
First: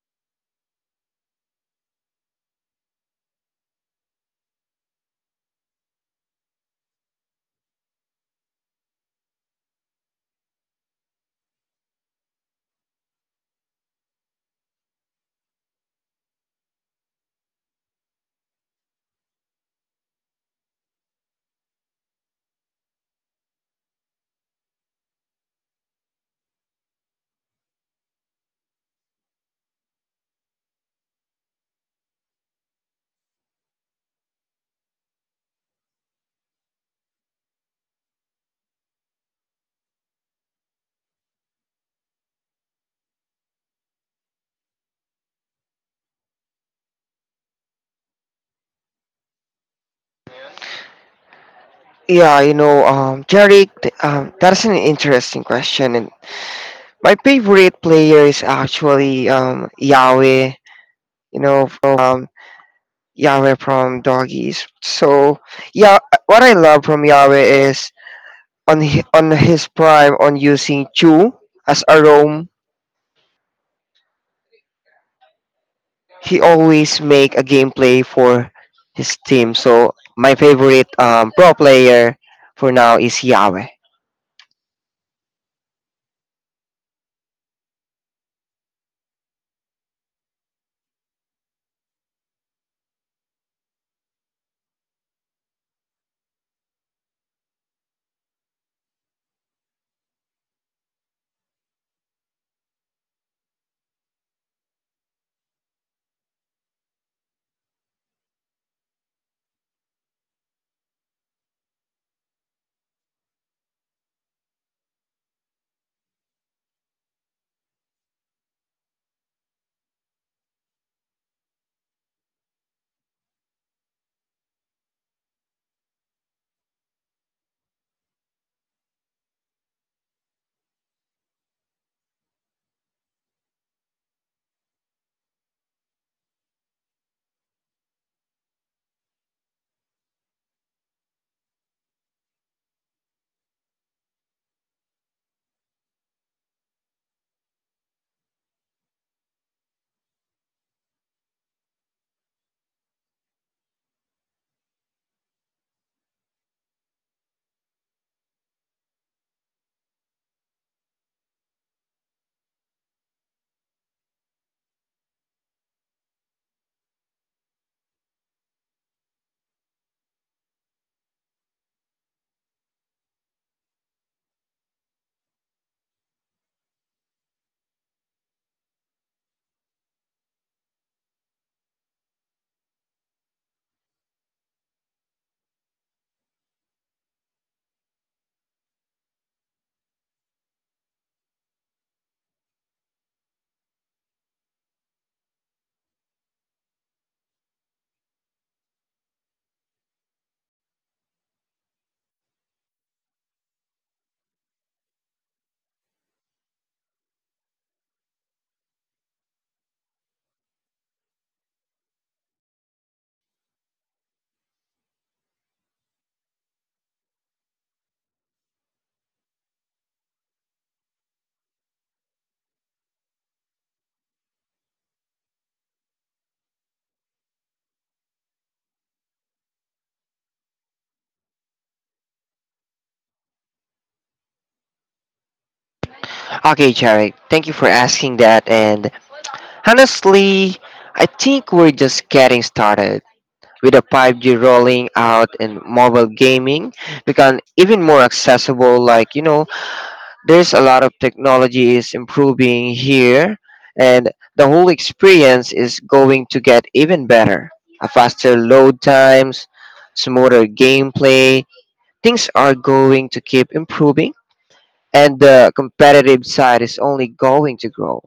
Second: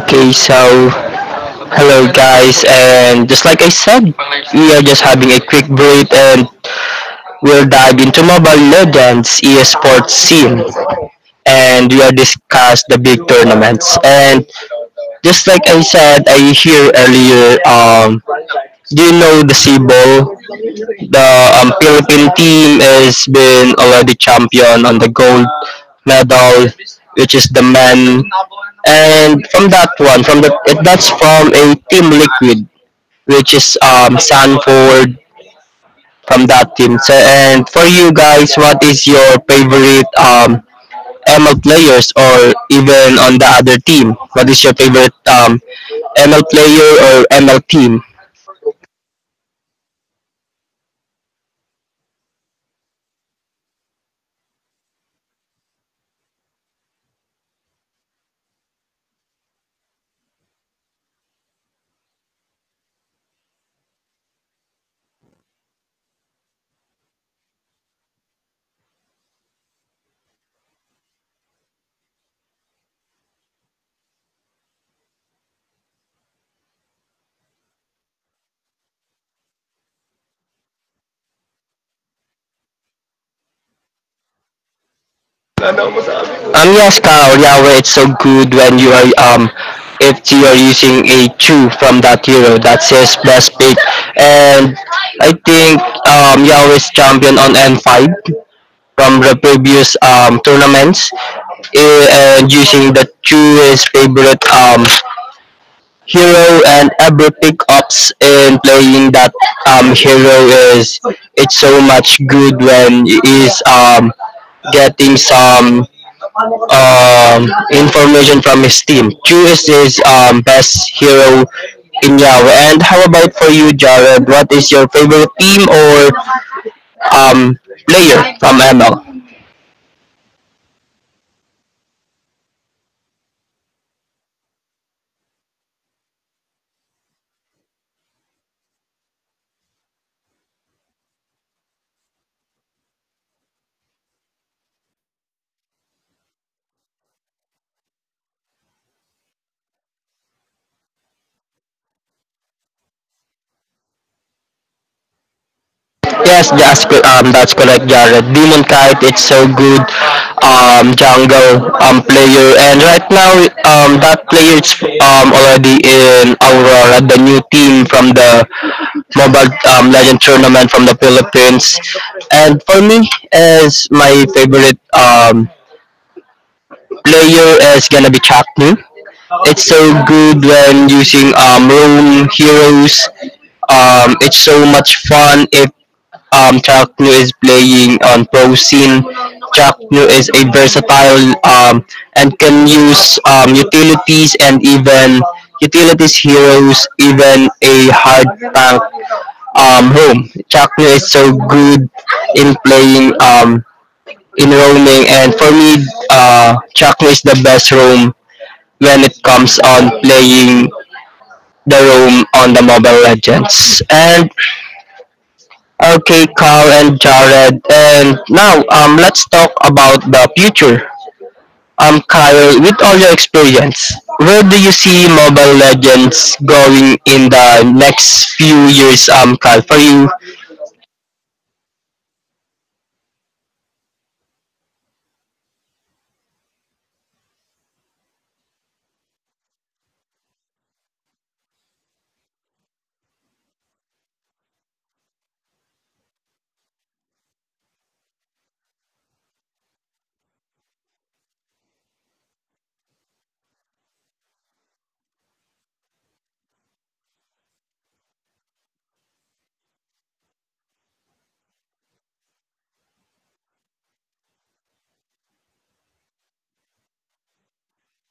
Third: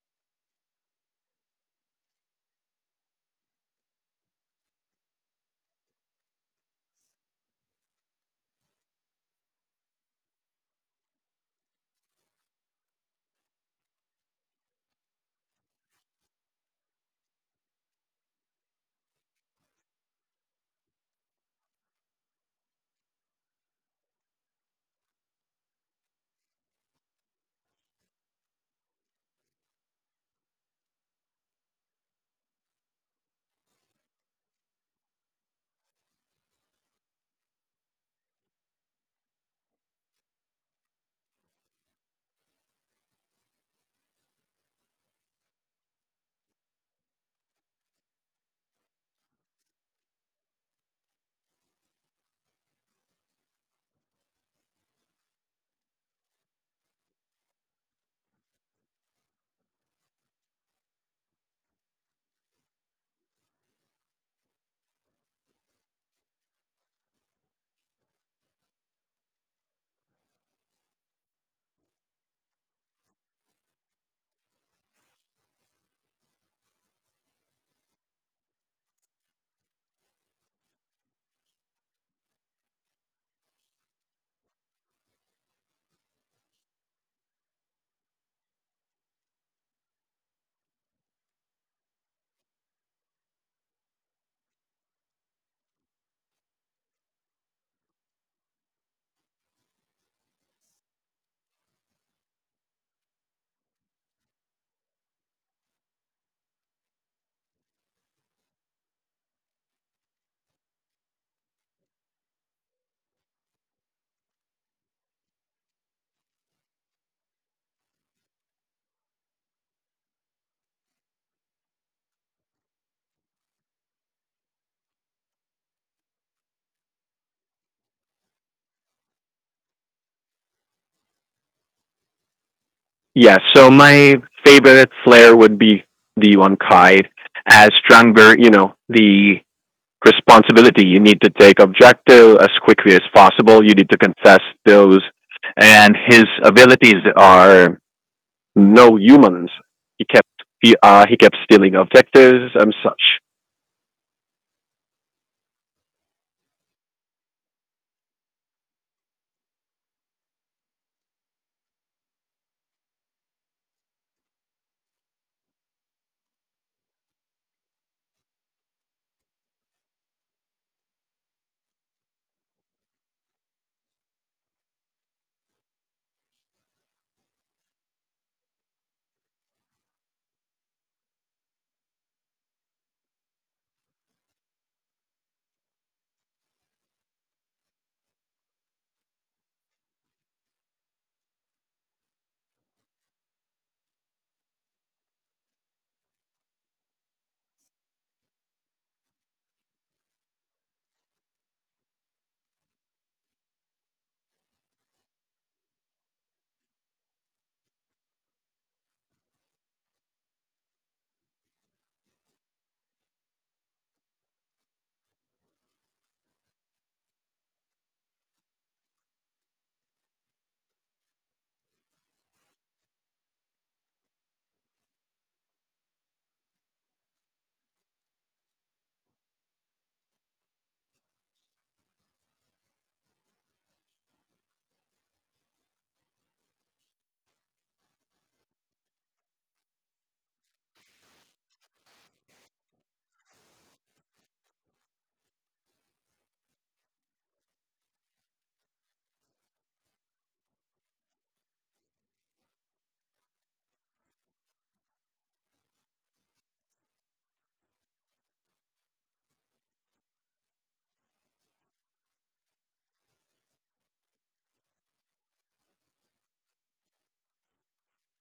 [SPEAKER 1] Okay, so hello guys, and just like I said, we are just having a quick break, and we'll dive into Mobile Legends, esports scene, and we'll discuss the big tournaments. And just like I said, I hear earlier, do you know the Cebu? The Philippine team has been already champion on the gold medal, which is the men. And from that one, from the that's from a Team Liquid, which is Sanford from that team. So, and for you guys, what is your favorite ML players or even on the other team? What is your favorite ML player or ML team?
[SPEAKER 3] Yeah, Jerry, that's an interesting question. My favorite player is actually Yahweh, you know, from Yahweh from Doggies. So yeah, what I love from Yahweh is on his prime on using Chu as a roam, he always make a gameplay for his team. So my favorite pro player for now is Yahweh.
[SPEAKER 1] Yes, Carl, Yahweh, it's so good when you are if you are using a two from that hero. That's his best pick, and I think Yahweh's champion on N5 from the previous tournaments, eh, and using the two is favorite hero and every pickups in playing that hero is it's so much good when he is getting some information from his team. Q is his best hero in Yahweh. And how about for you, Jared? What is your favorite team or um player from ML?
[SPEAKER 2] Yeah, so my favorite flair would be the one Kai as stronger, you know, the responsibility you need to take objective as quickly as possible. You need to confess those. And his abilities are no humans. He kept he kept stealing objectives and such.
[SPEAKER 1] Yes, that's correct, Jared. Demon Kite, it's so good jungle player, and right now that player is already in Aurora, the new team from the Mobile Legend tournament from the Philippines. And for me, as my favorite player is gonna be Chaknu. It's so good when using roam heroes, it's so much fun if, Chuck is playing on pro scene. Chuck is a versatile, and can use utilities and even utilities heroes, even a hard tank, home. Chuck is so good in playing, in roaming, and for me, Chuck is the best roam when it comes on playing the roam on the Mobile Legends. And okay, Kyle and Jared, and now let's talk about the future. Kyle, with all your experience, where do you see Mobile Legends going in the next few years? Kyle, for you.
[SPEAKER 3] Okay, Jarek, thank you for asking that. And honestly, I think we're just getting started. With the 5G rolling out and mobile gaming become even more accessible, like you know, there's a lot of technology is improving here, and the whole experience is going to get even better. A faster load times, smoother gameplay, things are going to keep improving, and the competitive side is only going to grow.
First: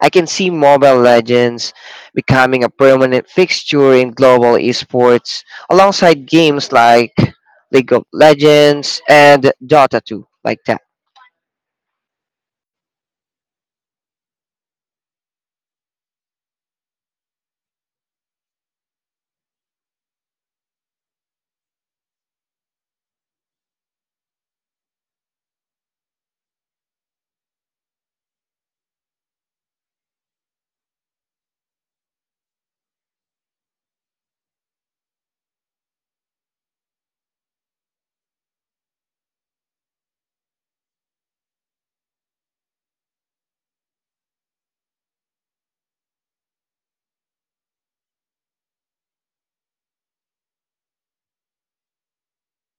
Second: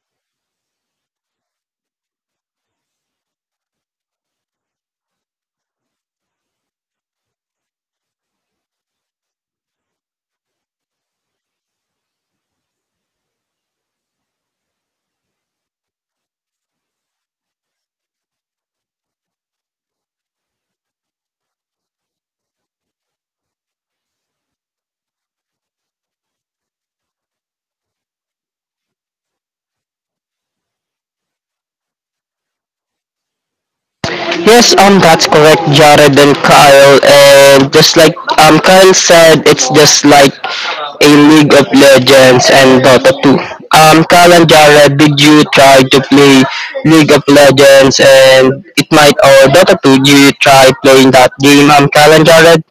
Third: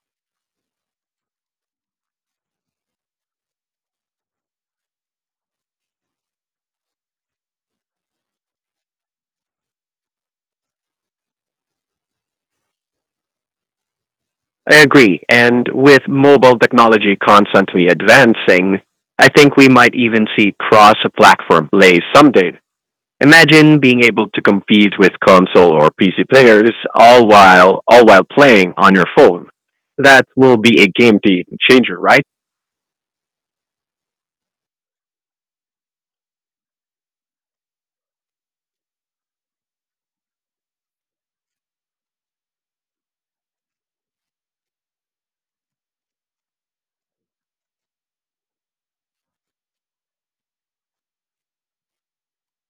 [SPEAKER 3] I can see Mobile Legends becoming a permanent fixture in global esports alongside games like League of Legends and Dota 2, like that.
[SPEAKER 2] I agree. And with mobile technology constantly advancing, I think we might even see cross-platform plays someday. Imagine being able to compete with console or PC players all while playing on your phone. That will be a game changer, right?
[SPEAKER 1] Yes, that's correct, Jared and Kyle. And just like, Kyle said, it's just like a League of Legends and Dota 2. Kyle and Jared, did you try to play League of Legends and it might or Dota 2? Did you try playing that game, Kyle and Jared?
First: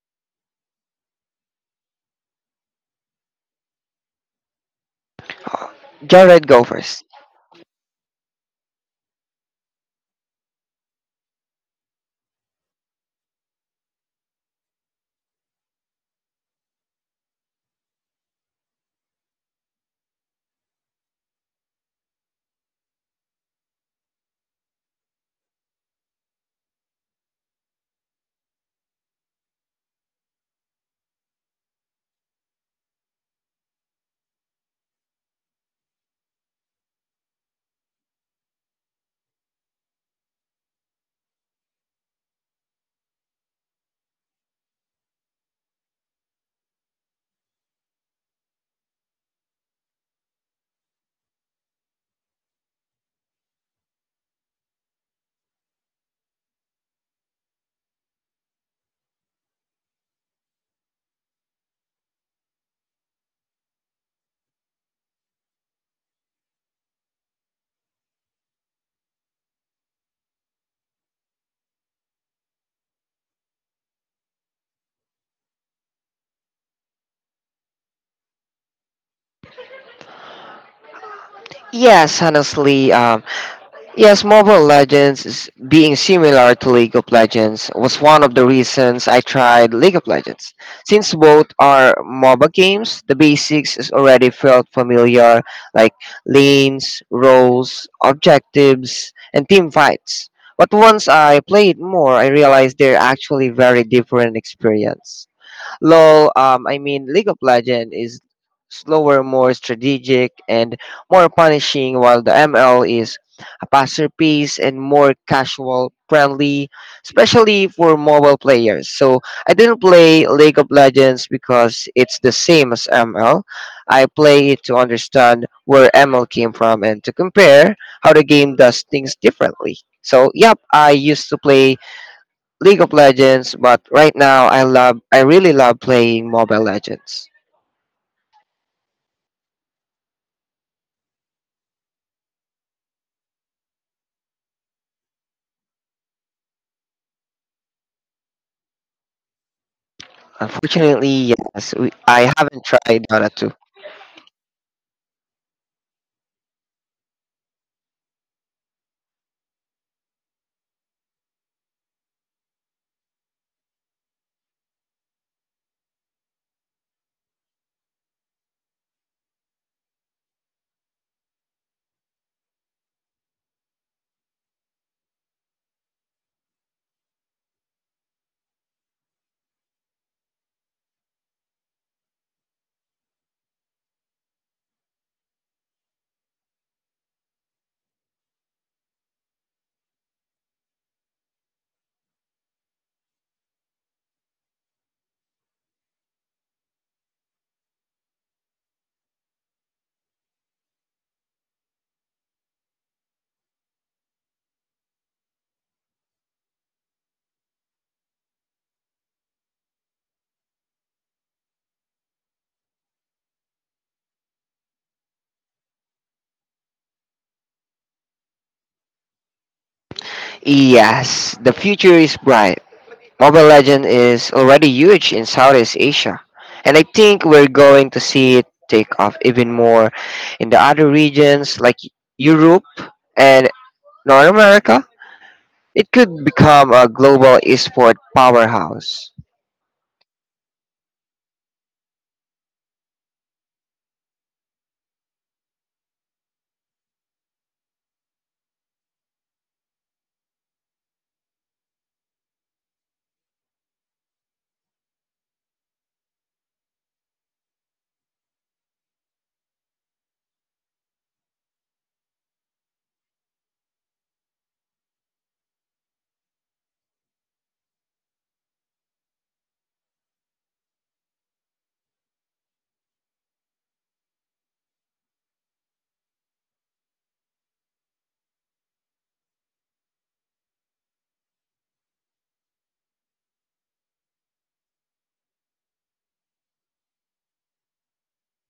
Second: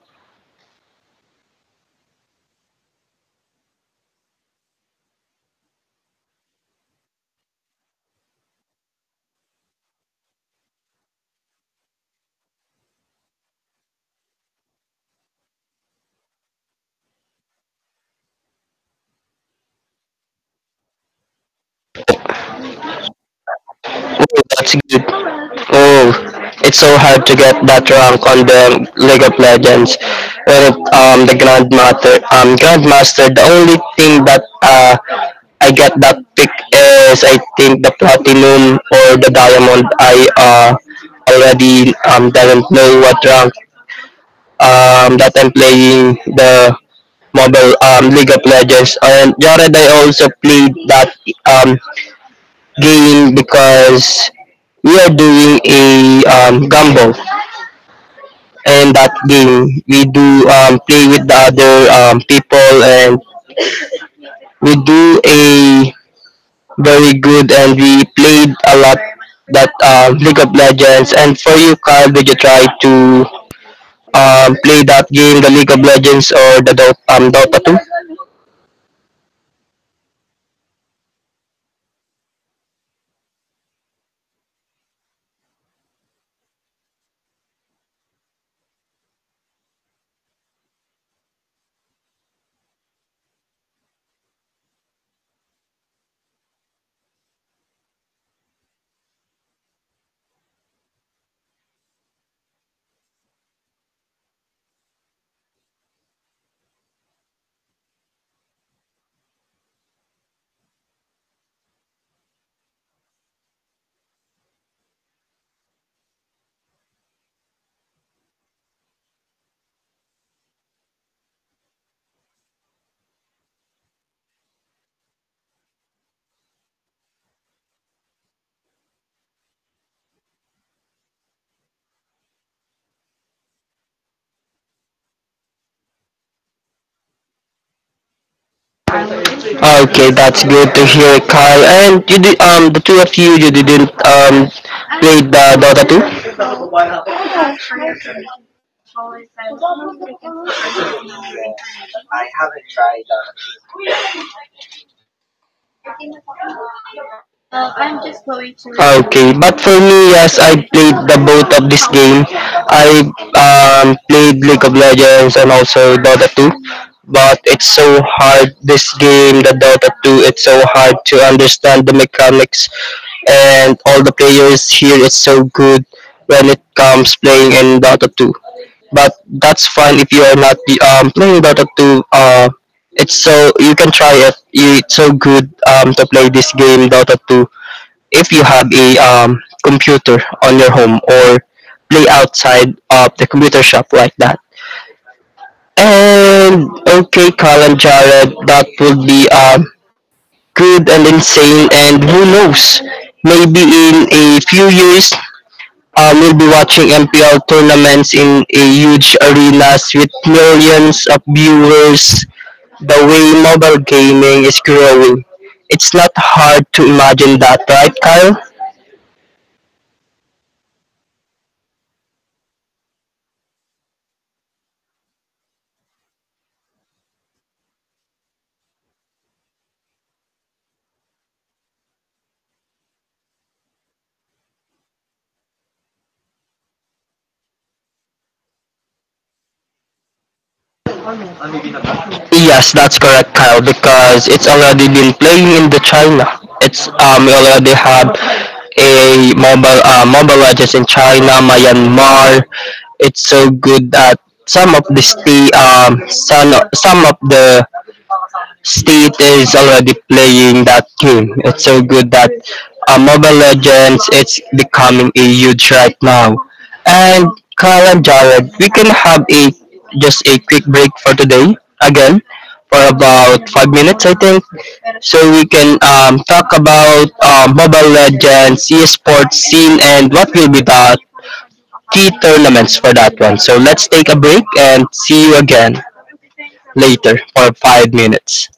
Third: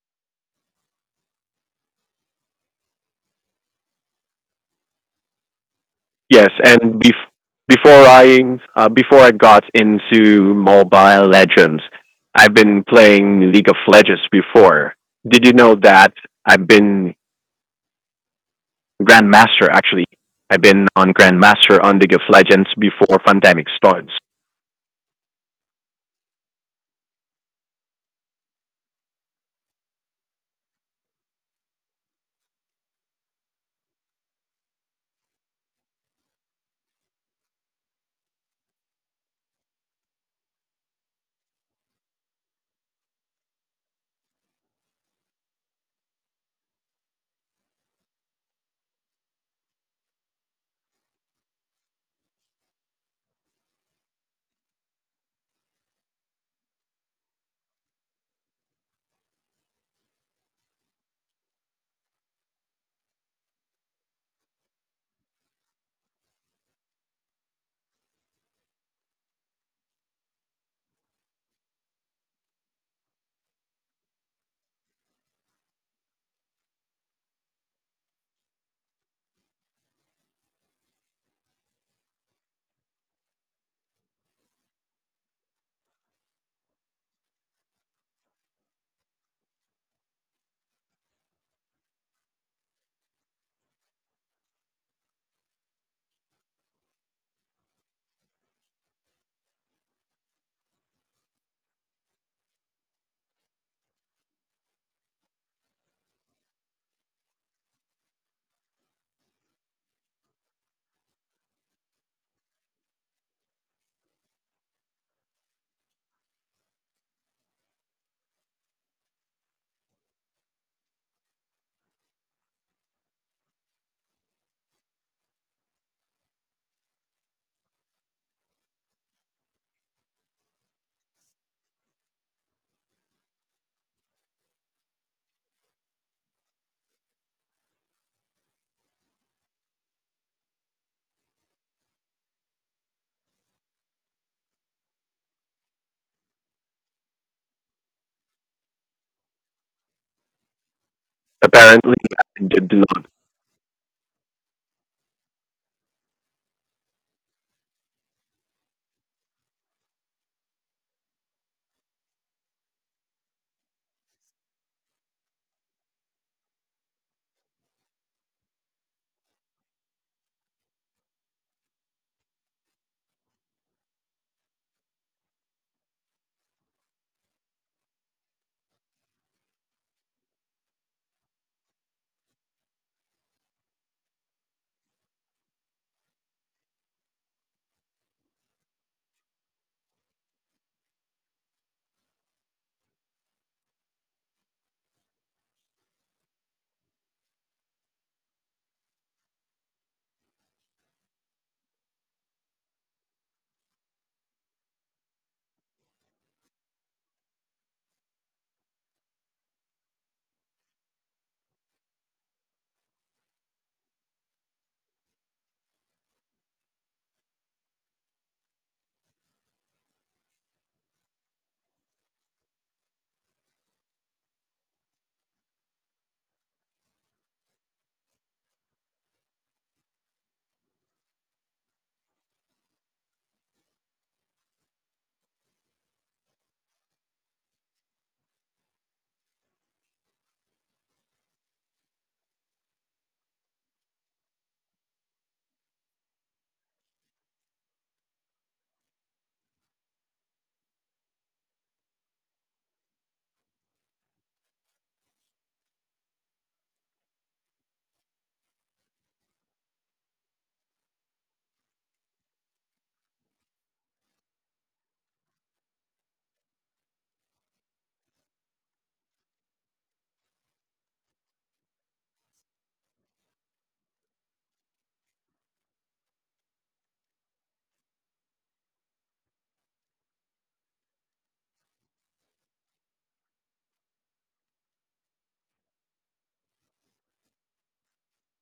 [SPEAKER 3] Jared,
[SPEAKER 2] Yes,
[SPEAKER 3] go
[SPEAKER 2] and
[SPEAKER 3] first.
[SPEAKER 2] before I got into Mobile Legends, I've been playing League of Legends before. Did you know that I've been Grandmaster actually? I've been on Grandmaster on League of Legends before pandemic starts.
[SPEAKER 1] That's good. Oh, it's so hard to get that rank on the League of Legends. When it, Grandmaster, the only thing that I get that pick is I think the Platinum or the Diamond. I already doesn't know what rank that I'm playing the mobile, League of Legends. And Jared, I also played that um, game because we are doing a, gamble, and that game we do play with the other people, and we do a very good, and we played a lot that League of Legends. And for you, Carl, did you try to play that game, the League of Legends or the Dota 2?
[SPEAKER 3] Yes, honestly, yes, Mobile Legends is being similar to League of Legends was one of the reasons I tried League of Legends. Since both are MOBA games, the basics is already felt familiar, like lanes, roles, objectives, and team fights. But once I played more, I realized they're actually very different experience. I mean, League of Legends is slower, more strategic, and more punishing, while the ML is a faster pace and more casual friendly, especially for mobile players. So I didn't play League of Legends because it's the same as ML. I play it to understand where ML came from and to compare how the game does things differently. So yep, I used to play League of Legends, but right now I really love playing Mobile Legends.
[SPEAKER 1] Okay, that's good to hear, Carl. And you did, the two of you, didn't play the Dota 2?
[SPEAKER 3] Unfortunately,
[SPEAKER 2] Apparently,
[SPEAKER 3] I haven't
[SPEAKER 2] I did.
[SPEAKER 3] tried Dota 2.
[SPEAKER 1] Okay, but for me, yes, I played the both of this game. I played League of Legends and also Dota 2, but it's so hard. This game, the Dota 2, it's so hard to understand the mechanics, and all the players here is so good when it comes playing in Dota 2. But that's fine if you are not playing Dota 2. It's so you can try it. It's so good to play this game Dota 2 if you have a computer on your home, or play outside of the computer shop like that. And okay, Carl and Jared, that would be good and insane. And who knows, maybe in a few years, we'll be watching MPL tournaments in a huge arenas with millions of viewers. The way mobile gaming is growing, it's not hard to imagine that, right, Kyle?
[SPEAKER 3] Yes, the future is bright. Mobile Legend is already huge in Southeast Asia, and I think we're going to see it take off even more in the other regions like Europe and North America. It could become a global esport powerhouse.
[SPEAKER 1] Yes, that's correct, Kyle, because it's already been playing in the China. It's, we already have a mobile legends in China, Myanmar. It's so good that some of the state some of the state is already playing that game. It's so good that, Mobile Legends, it's becoming a huge right now. And Kyle and Jared, we can have a just a quick break for today again for about 5 minutes, I think, so we can talk about, Mobile Legends, esports scene, and what will be the key tournaments for that one. So let's take a break and see you again later for 5 minutes.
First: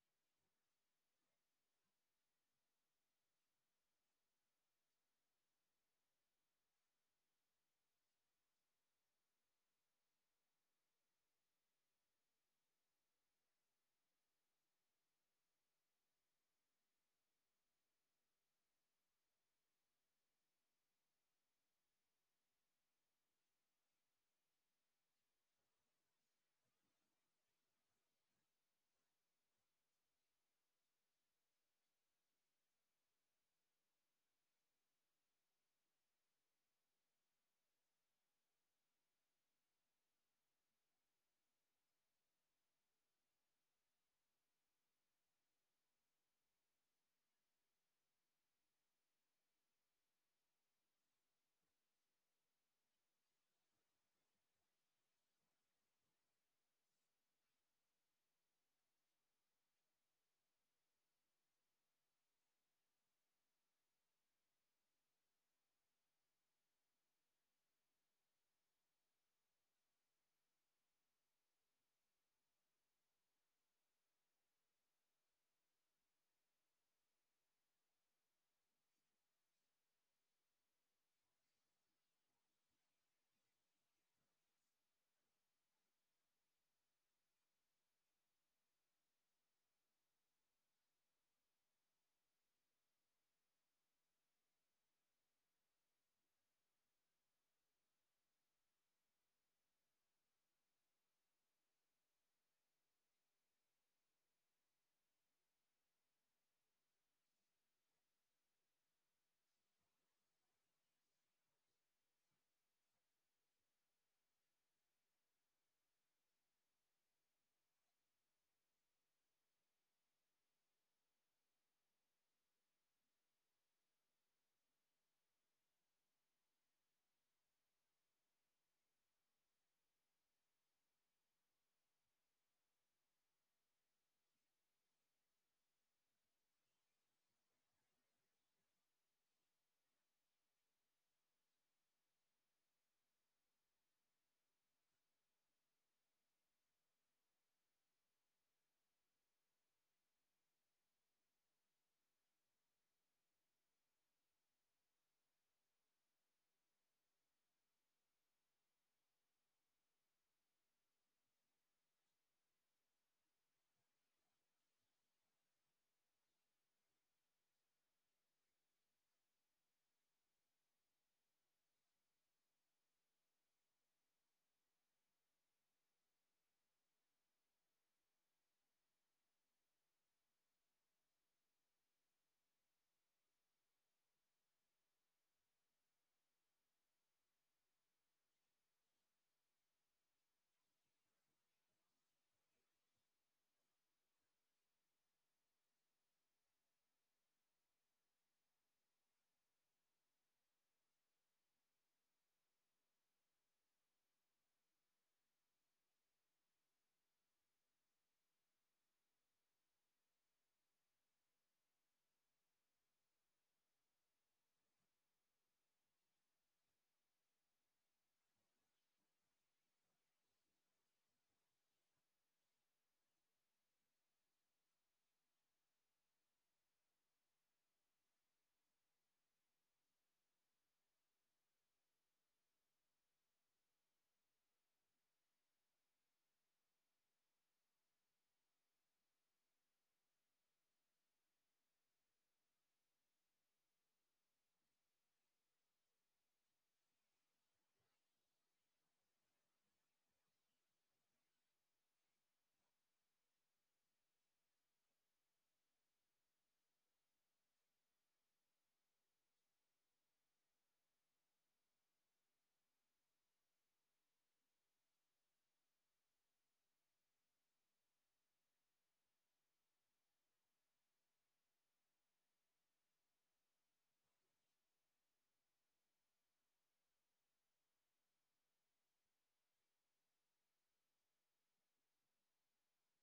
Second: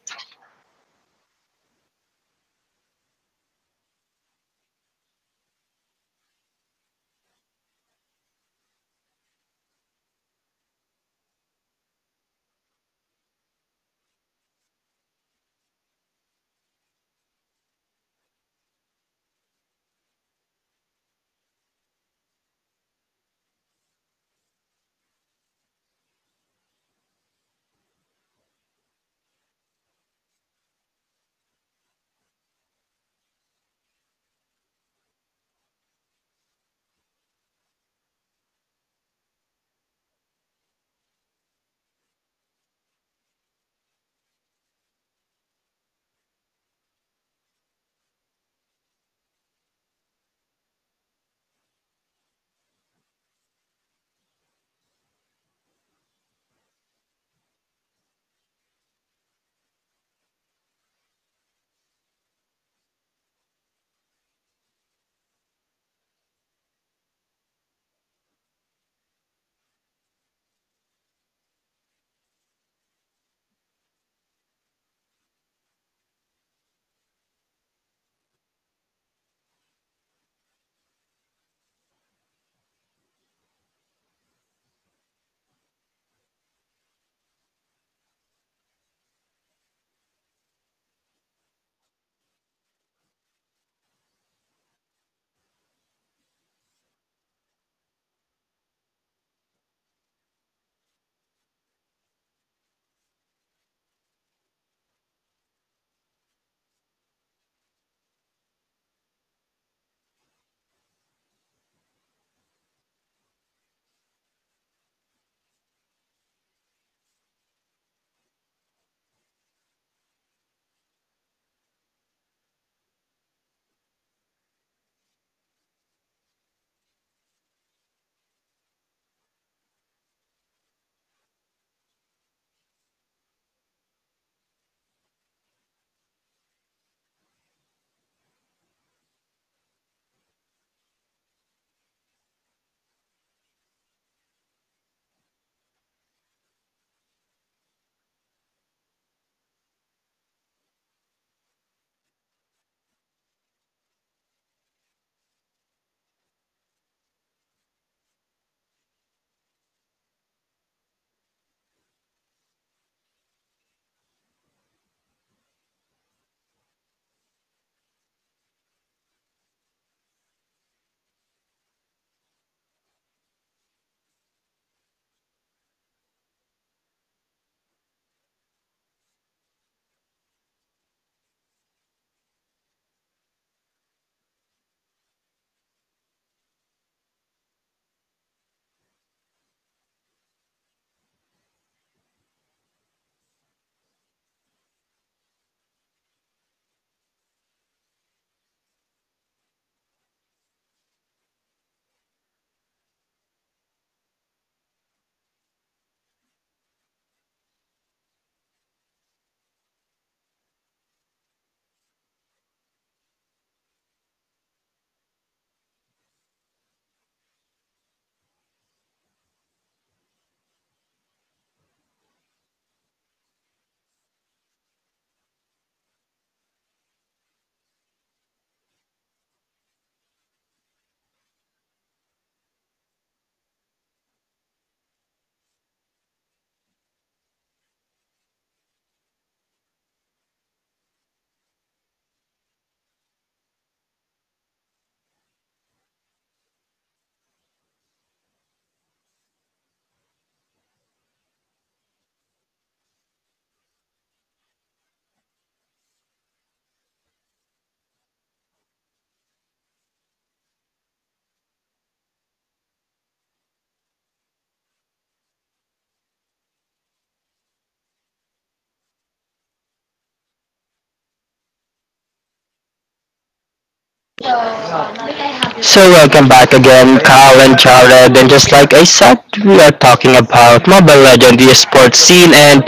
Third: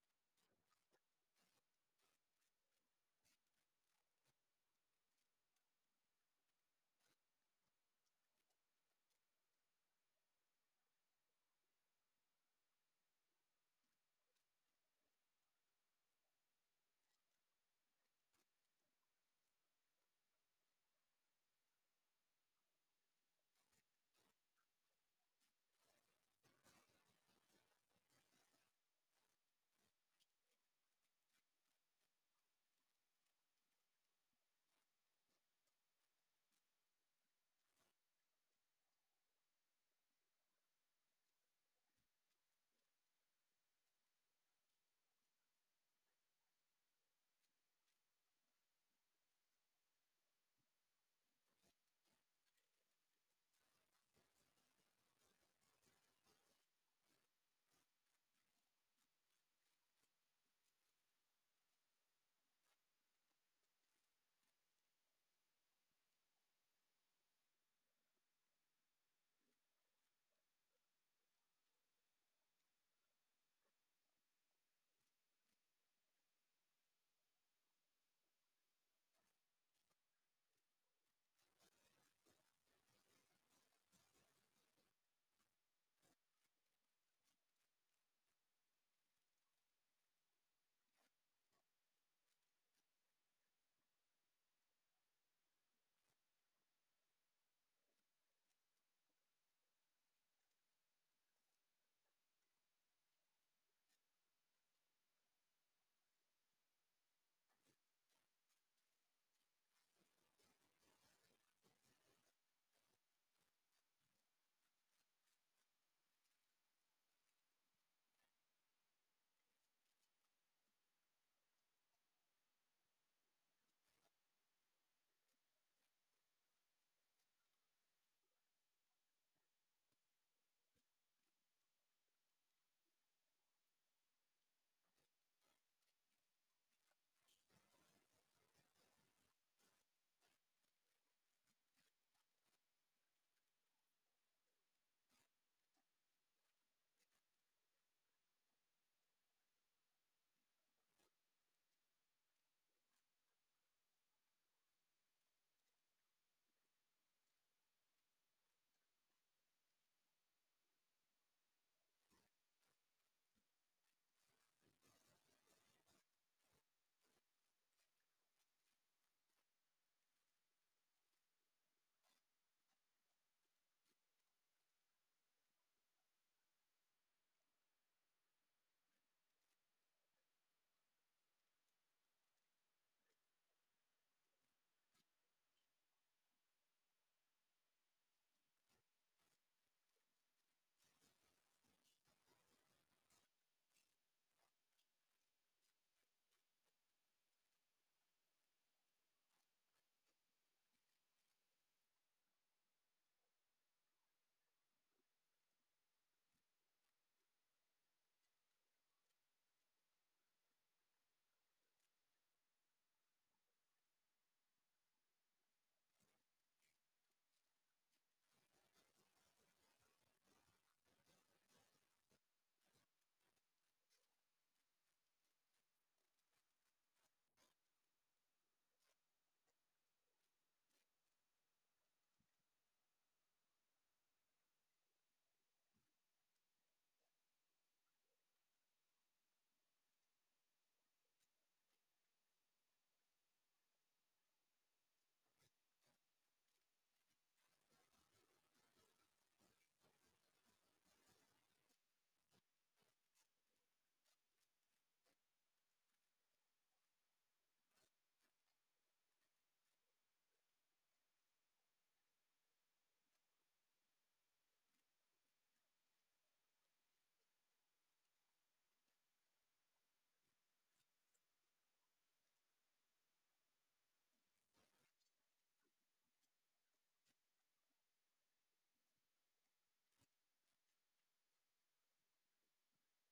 [SPEAKER 1] So welcome back again, Kyle and Jared, and just like I said, we are talking about Mobile Legends, the esports scene, and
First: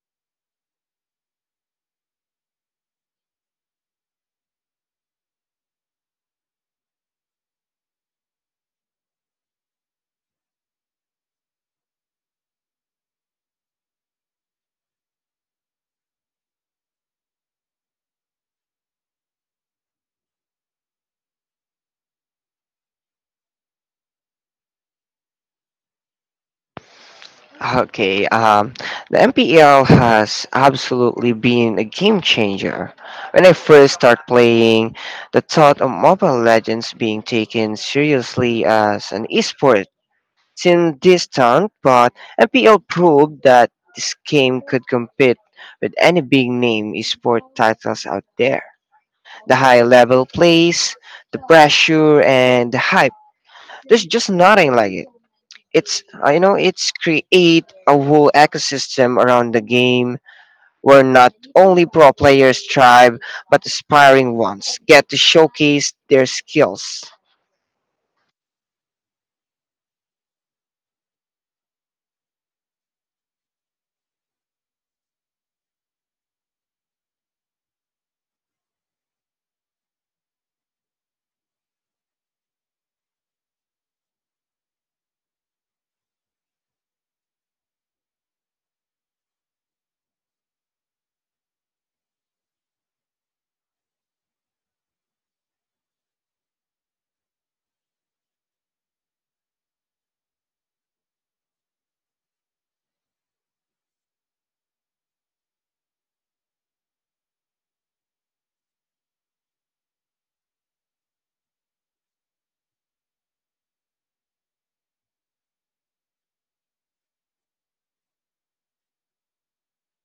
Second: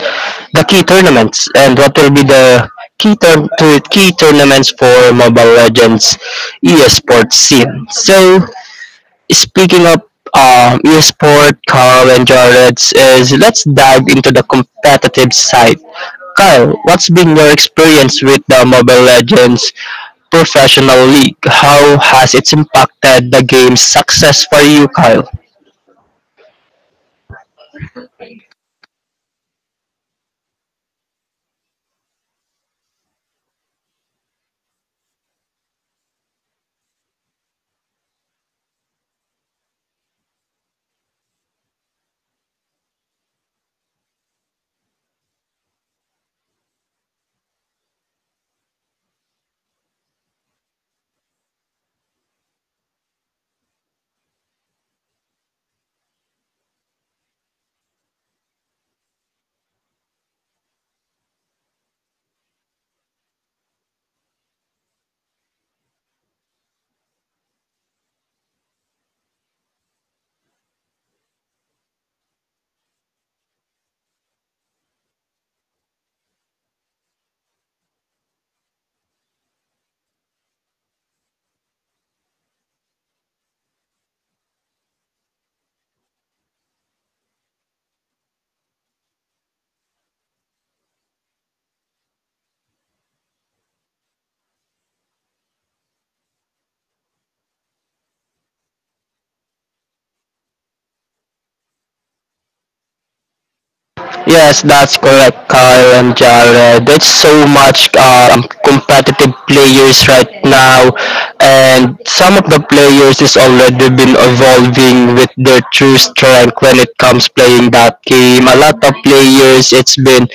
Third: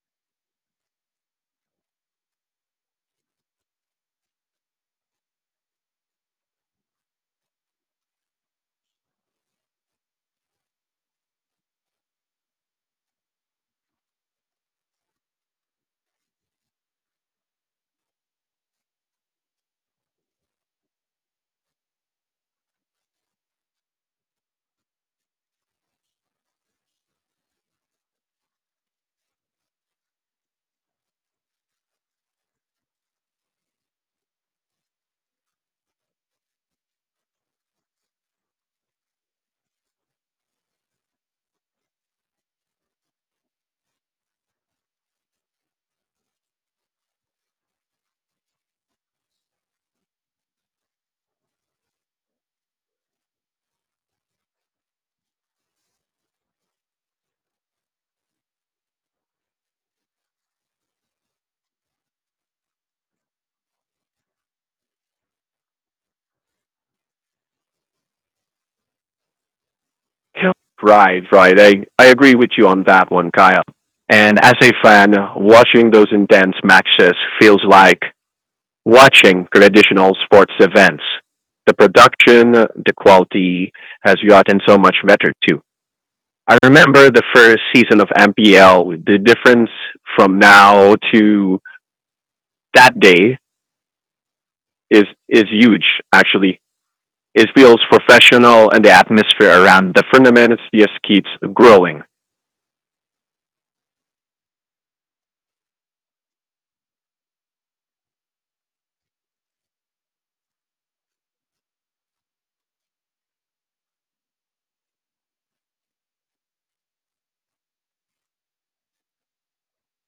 [SPEAKER 1] the key tournaments, and what will be the key tur- to key tournaments for Mobile Legends esports scene. So speaking of, esport, Kyle and Jared, is let's dive into the competitive side. Kyle, what's been your experience with the Mobile Legends professional league? How has it impacted the game's success for you, Kyle?
[SPEAKER 3] Okay, the MPL has absolutely been a game changer. When I first started playing, the thought of Mobile Legends being taken seriously as an esport seemed distant, but MPL proved that this game could compete with any big name esport titles out there. The high level plays, the pressure, and the hype. There's just nothing like it. It's you know, it's create a whole ecosystem around the game where not only pro players thrive but aspiring ones get to showcase their skills.
[SPEAKER 2] Right, right. I agree with you on that one, Kyle. And as a fan, watching those intense matches feels like watching traditional sports events. The production, the quality has gotten so much better too. I remember the first season of MPL, the difference from now to that day is huge, actually. It feels professional and the atmosphere around the tournament just keeps growing.
[SPEAKER 1] Yes, that's correct, Kyle and Jared. There's so much competitive players right now, and some of the players is already been evolving with their true strength when it comes playing that game. A lot of players, it's been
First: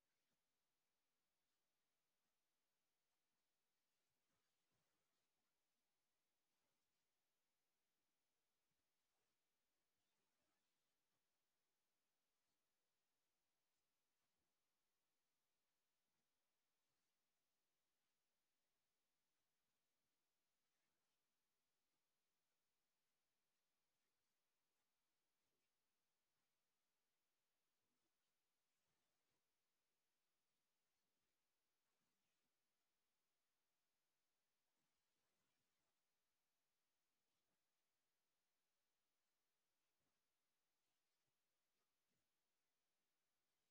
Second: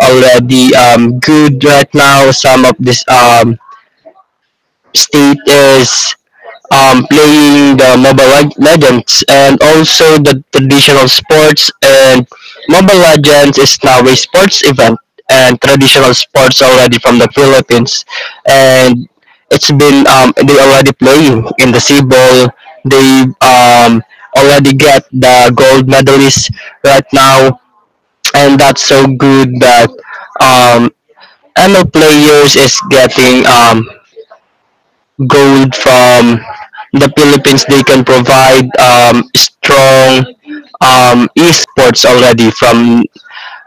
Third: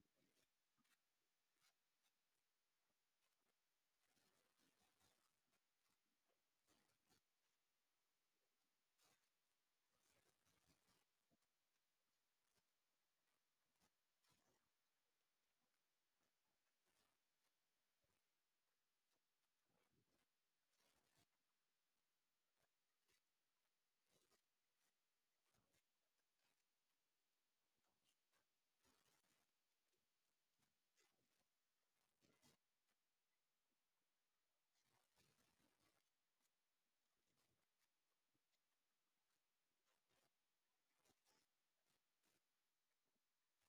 [SPEAKER 1] already good right now. Some of this state is playing the Legends, and also the traditional sports, and Mobile Legends is now a sports event and traditional sports already from the Philippines, and it's been they already playing in the sea ball. They, already get the gold medalist right now, and that's so good that, um, ML players is getting gold from the Philippines. They can provide strong esports already from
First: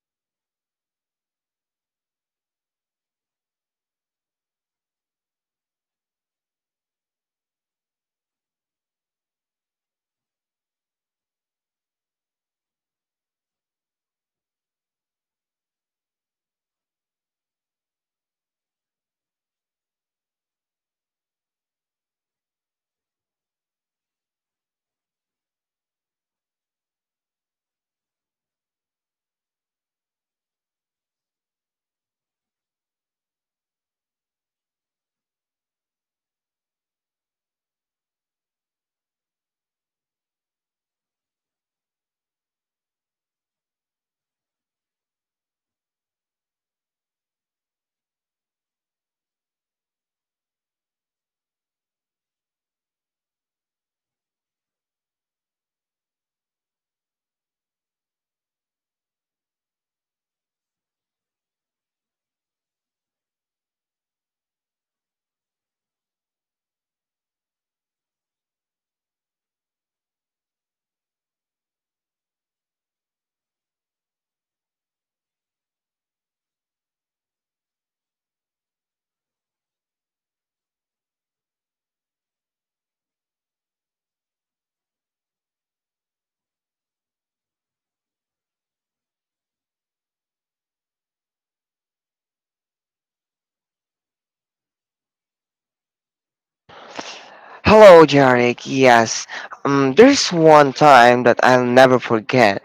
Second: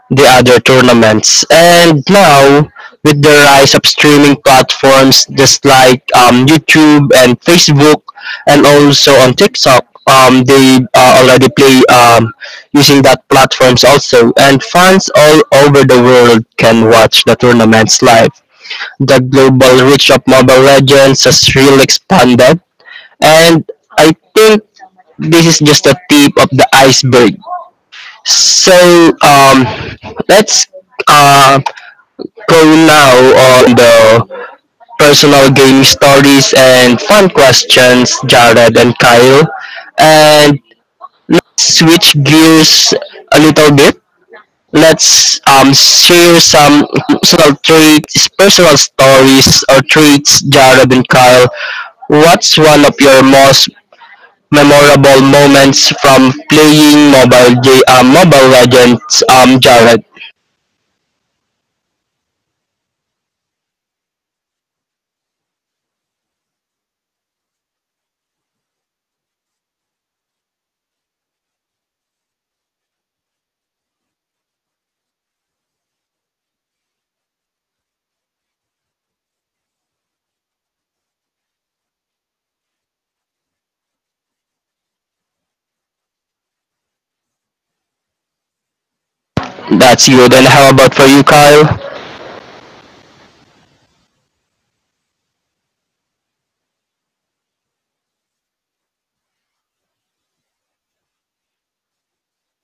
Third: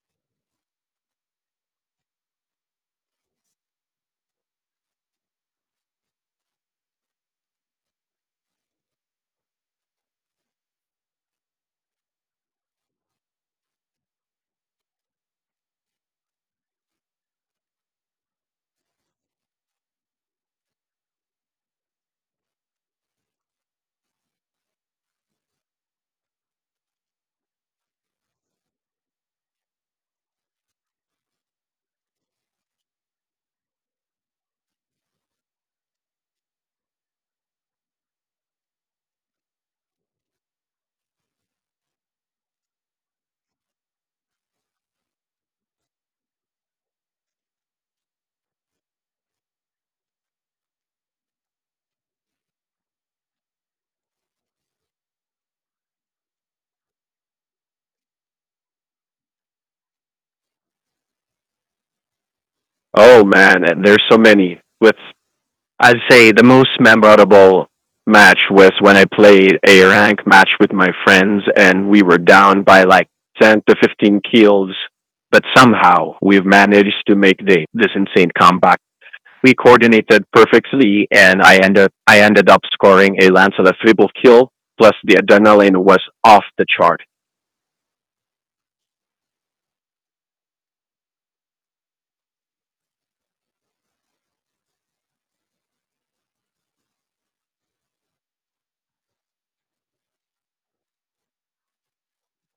[SPEAKER 1] the other tournaments. And now, with the rise of streaming platforms just like, YouTube and Facebook, and also on TikTok, they already play using that platforms also. And fans all over the world can watch the tournaments live. The global reach of Mobile Legends has really expanded, and I think this is just the tip of the iceberg. So, um, let's, uh, go now on the personal game stories and fun questions, Jared and Kyle, and switch gears a little bit. Let's share some personal traits, personal stories or traits, Jared and Kyle. What's one of your most memorable moments from playing Mobile Legends, Jared?
[SPEAKER 2] Oh man, and there's so many. With I'd say the most memorable match was when I played a rank match with my friends, and we were down by like 10 to 15 kills, but somehow we've managed to make the this insane comeback. We coordinated perfectly, and I ended up scoring a Lancelot triple kill. Plus, the adrenaline was off the chart.
[SPEAKER 1] That's good. And how about for you, Kyle?
[SPEAKER 3] Hello, Jarek. Yes, there's one time that I'll never forget.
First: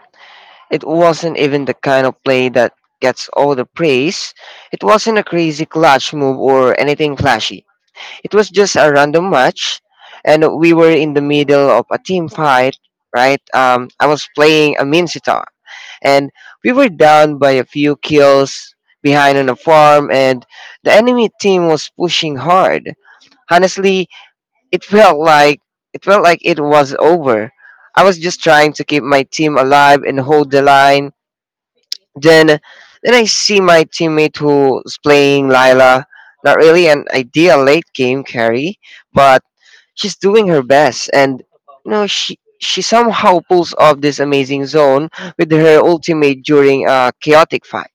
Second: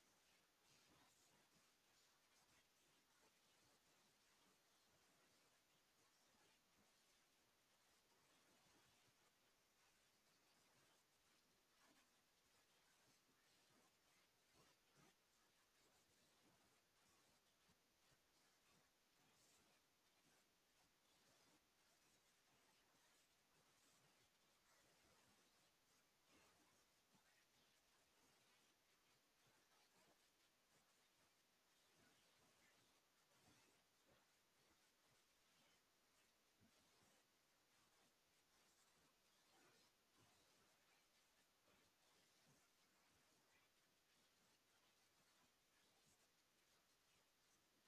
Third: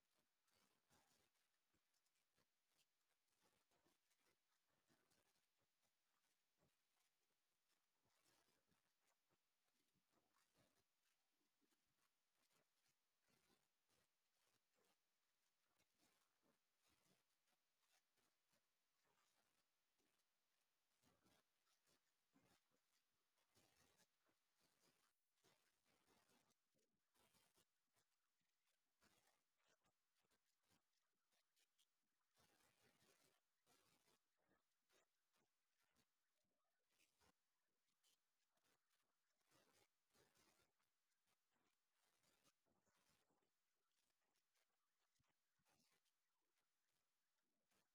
[SPEAKER 3] It wasn't even the kind of play that gets all the praise. It wasn't a crazy clutch move or anything flashy. It was just a random match, and we were in the middle of a team fight. Right, I was playing a mean sitar, and we were down by a few kills behind on a farm, and the enemy team was pushing hard. Honestly, it felt like it felt like it was over. I was just trying to keep my team alive and hold the line. Then, then I see my teammate who's playing Lila. Not really an ideal late game carry, but she's doing her best, and you know, she somehow pulls off this amazing zone with her ultimate during a chaotic fight.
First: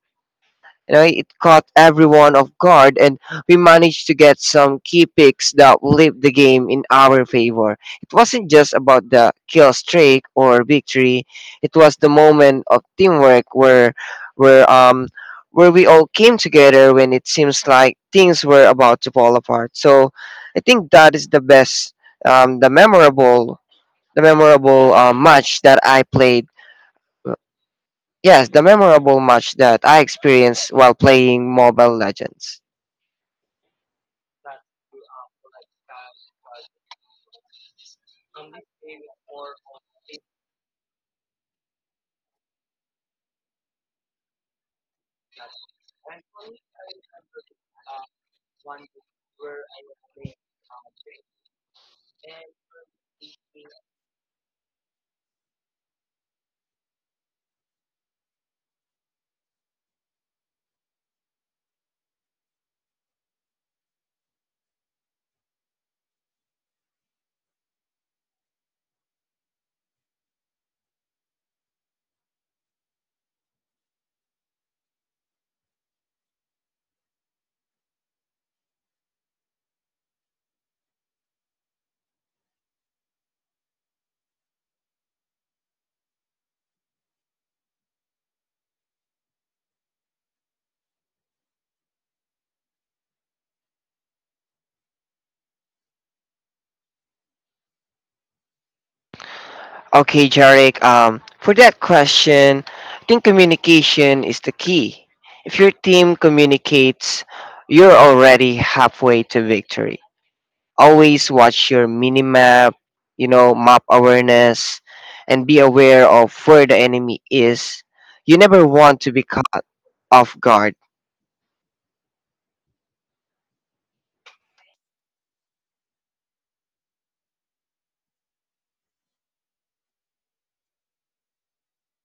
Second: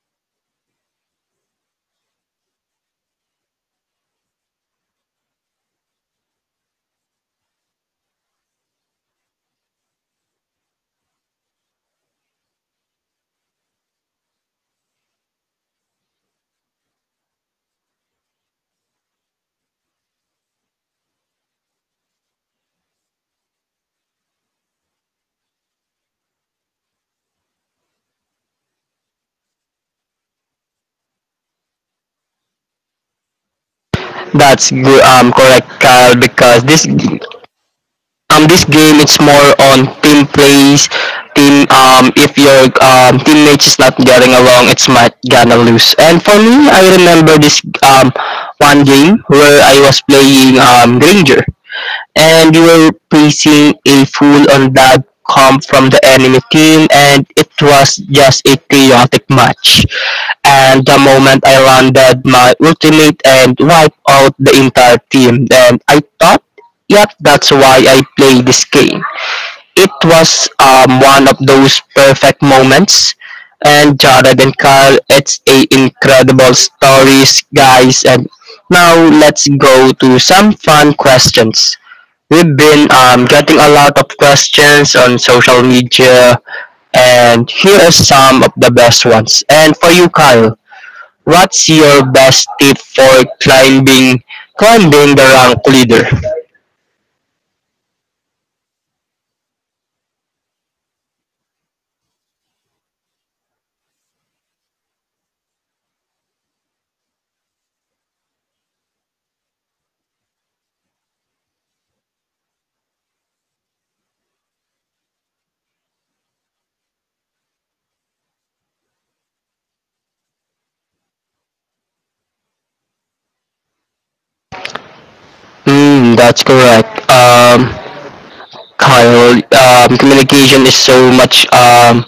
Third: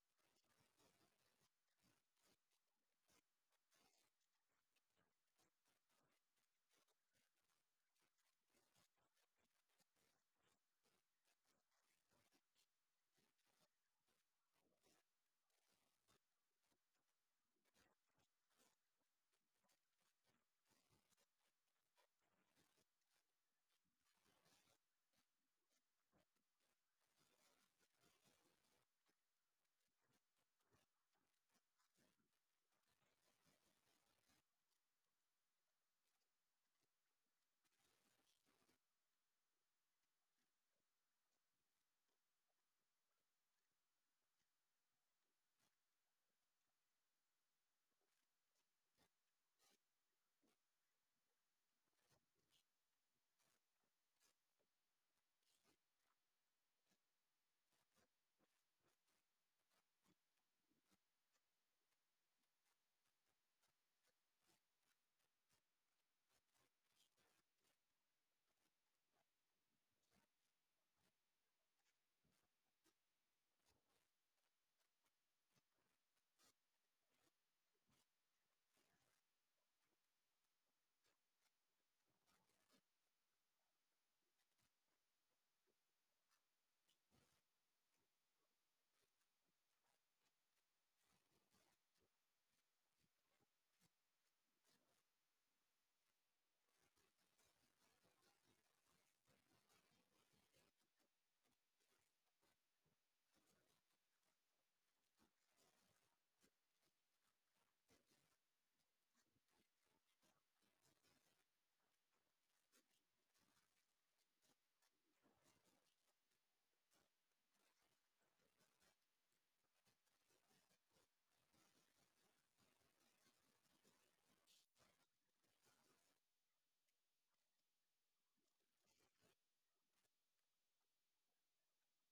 [SPEAKER 3] You know, it caught everyone off guard, and we managed to get some key picks that flipped the game in our favor. It wasn't just about the kill streak or victory; it was the moment of teamwork where, where um, where we all came together when it seems like things were about to fall apart. So, I think that is the best, um, the memorable, the memorable match that I played. Yes, the memorable match that I experienced while playing Mobile Legends.
[SPEAKER 1] That's good. Correct, Kyle, because this this game it's more on team plays, team if your teammates is not getting along, it's might gonna lose. And for me, I remember this one game where I was playing Granger, and we were placing a full on bad comp from the enemy team, and it was just a chaotic match, and the moment I landed my ultimate and wiped out the entire team. And I thought, yep, that's why I play this game. It was one of those perfect moments. And Jared and Carl, it's a incredible stories, guys. And now let's go to some fun questions. We've been getting a lot of questions on social media, and here are some of the best ones. And for you, Kyle, what's your best tip for climbing climbing the rank leader?
[SPEAKER 3] Okay, Jarek, for that question, I think communication is the key. If your team communicates, you're already halfway to victory. Always watch your mini map, you know, map awareness, and be aware of where the enemy is. You never want to be caught off guard.
[SPEAKER 1] Mm, that's correct. Kyle, communication is so much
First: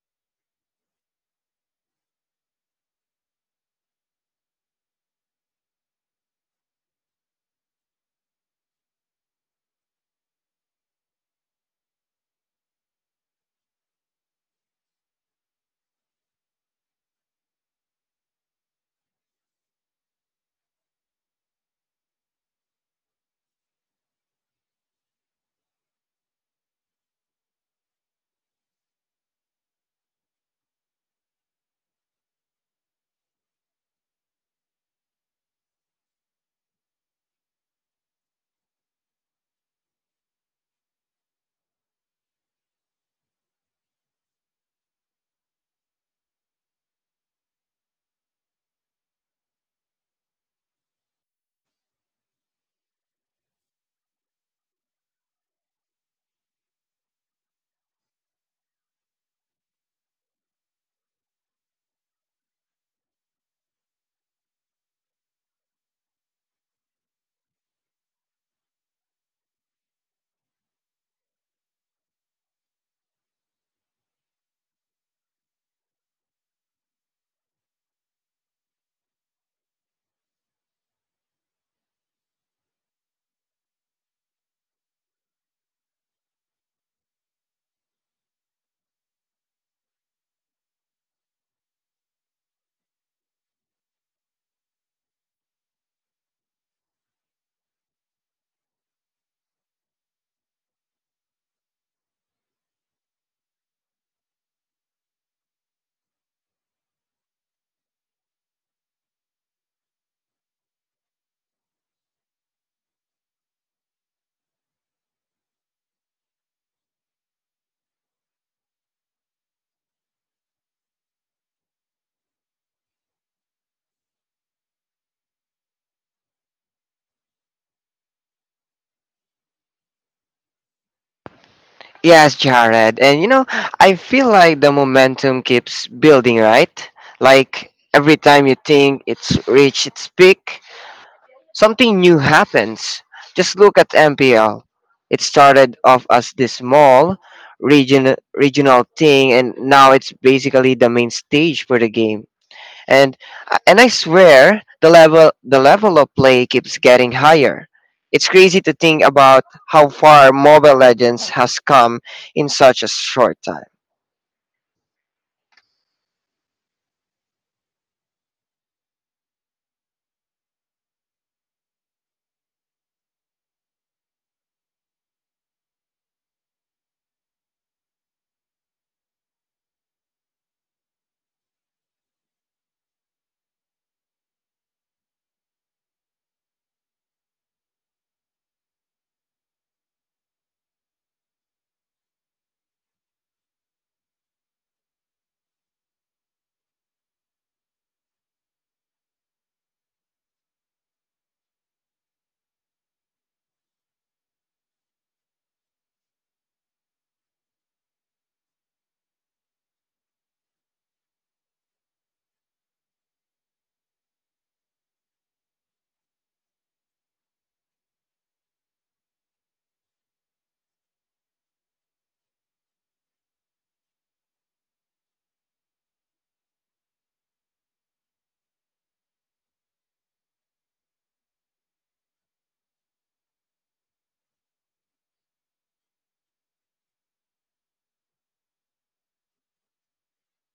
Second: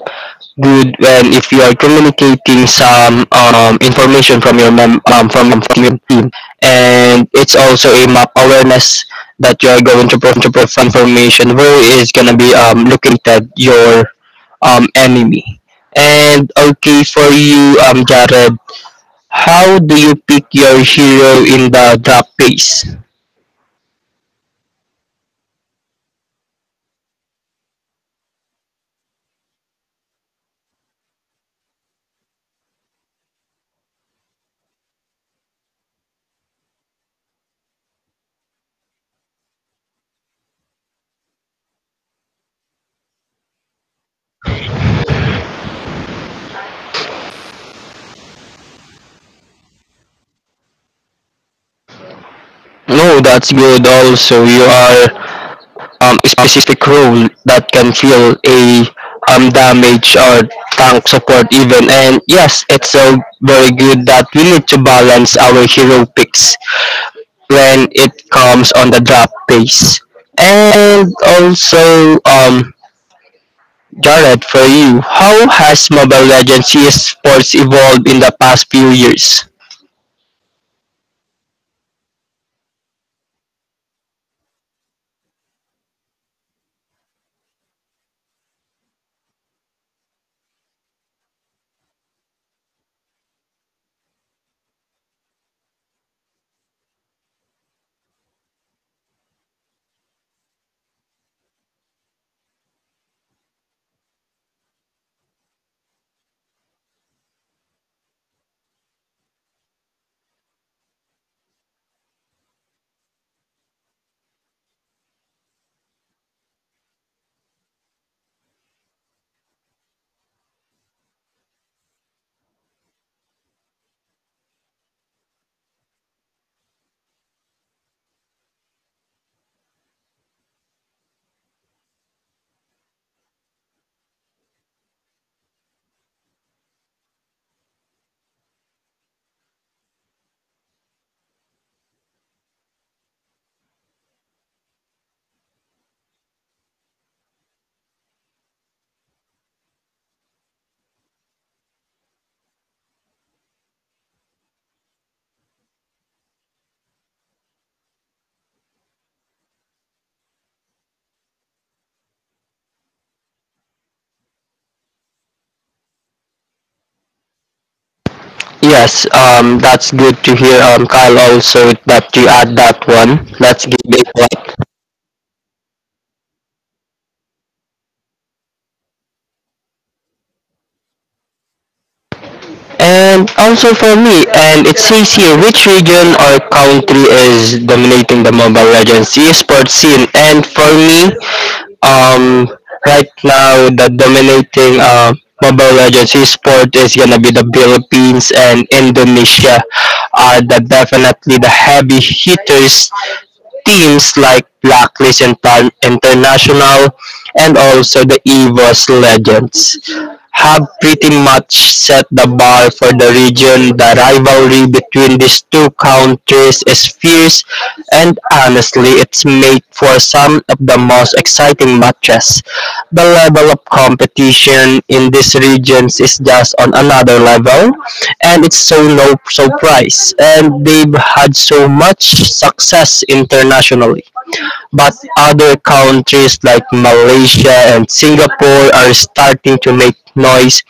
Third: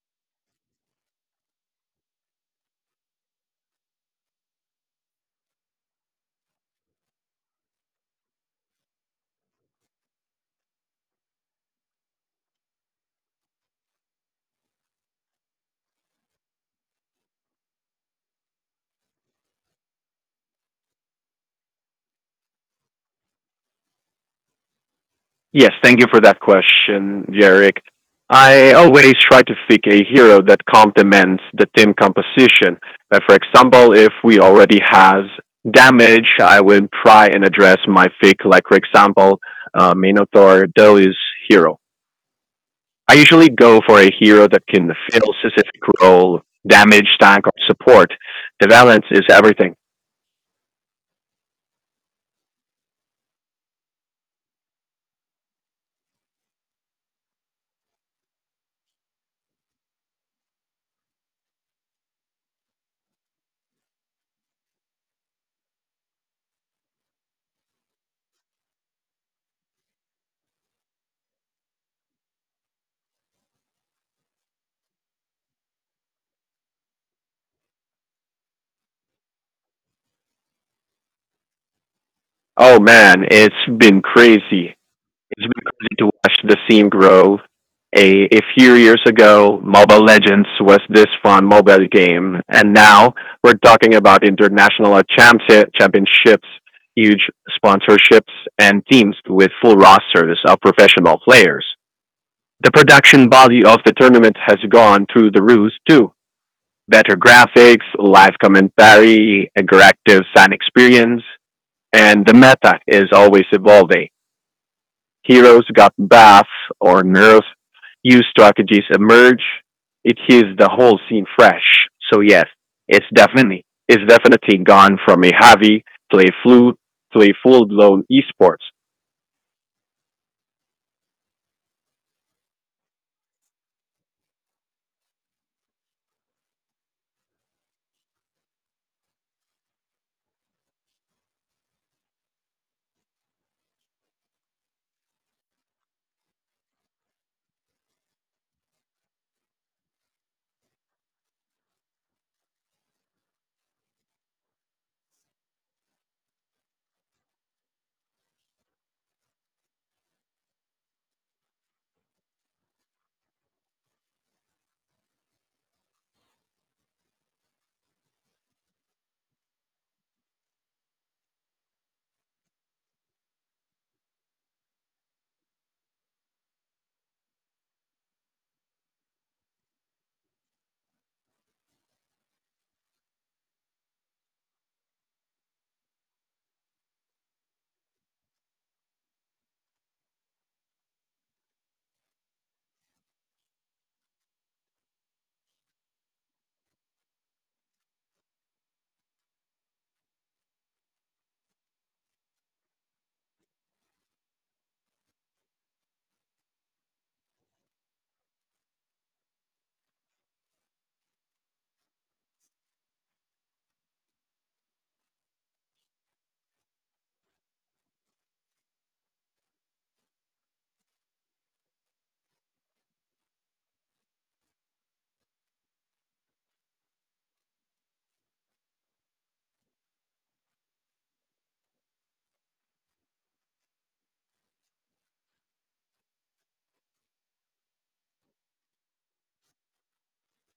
[SPEAKER 1] good when if you are communicating some information from your mem- from your team. And it's also a map awareness that you are going to provide information where is gonna be located your enemy. And okay, for you, Jared, how do you pick your hero in the draft phase?
[SPEAKER 2] Yes, thank you for that question, Jarek. I always try to pick a hero that complements the team composition. But for example, if we already has damage, I will try and address my pick, like for example, Minotaur Deli's hero. I usually go for a hero that can fill specific role, damage, tank, or support. The balance is everything.
[SPEAKER 1] No, that's good. Also, you are a specific role that can fill a damage or tank support even. And yes, it's so very good that we need to balance our hero picks when it comes on the draft phase. And also, Jared, for you, how has Mobile Legends CS sports evolved in the past few years?
[SPEAKER 2] Oh man, it's been crazy to watch the scene grow. A few years ago, Mobile Legends was this fun mobile game, and now we're talking about international championships, huge sponsorships, and teams with full rosters of professional players. The production value of the tournament has gone through the roof too. Better graphics, live commentary, interactive fan experience, and the meta is always evolving, heroes got bath or nerf, new strategies emerge. It is the whole scene fresh. So yes, it's definitely gone from a heavy to a flu to a full blown esports.
[SPEAKER 3] Yes, Jared. And you know, I feel like the momentum keeps building, right? Like every time you think it's reached its peak, something new happens. Just look at MPL. It started off as this small regional thing, and now it's basically the main stage for the game. and and I swear the level of play keeps getting higher. It's crazy to think about how far Mobile Legends has come in such a short time.
[SPEAKER 1] Yes, that's good to hear, Kyle. Also, that you add that one. That's good. Big one. And also for me, and it says here which region or country is dominating the Mobile Legends esports scene. And for me, um, right now, the dominating, Mobile Legends esport is gonna be the Philippines and Indonesia are the definitely the heavy hitters. Teams like International, and also the EVOS Legends, have pretty much set the bar for the region. The rivalry between these two countries is fierce, and honestly, it's made for some of the most exciting matches. The level of competition in these regions is just on another level, and it's so no surprise. And they've had so much success internationally. But other countries like Malaysia and Singapore are starting to make noise,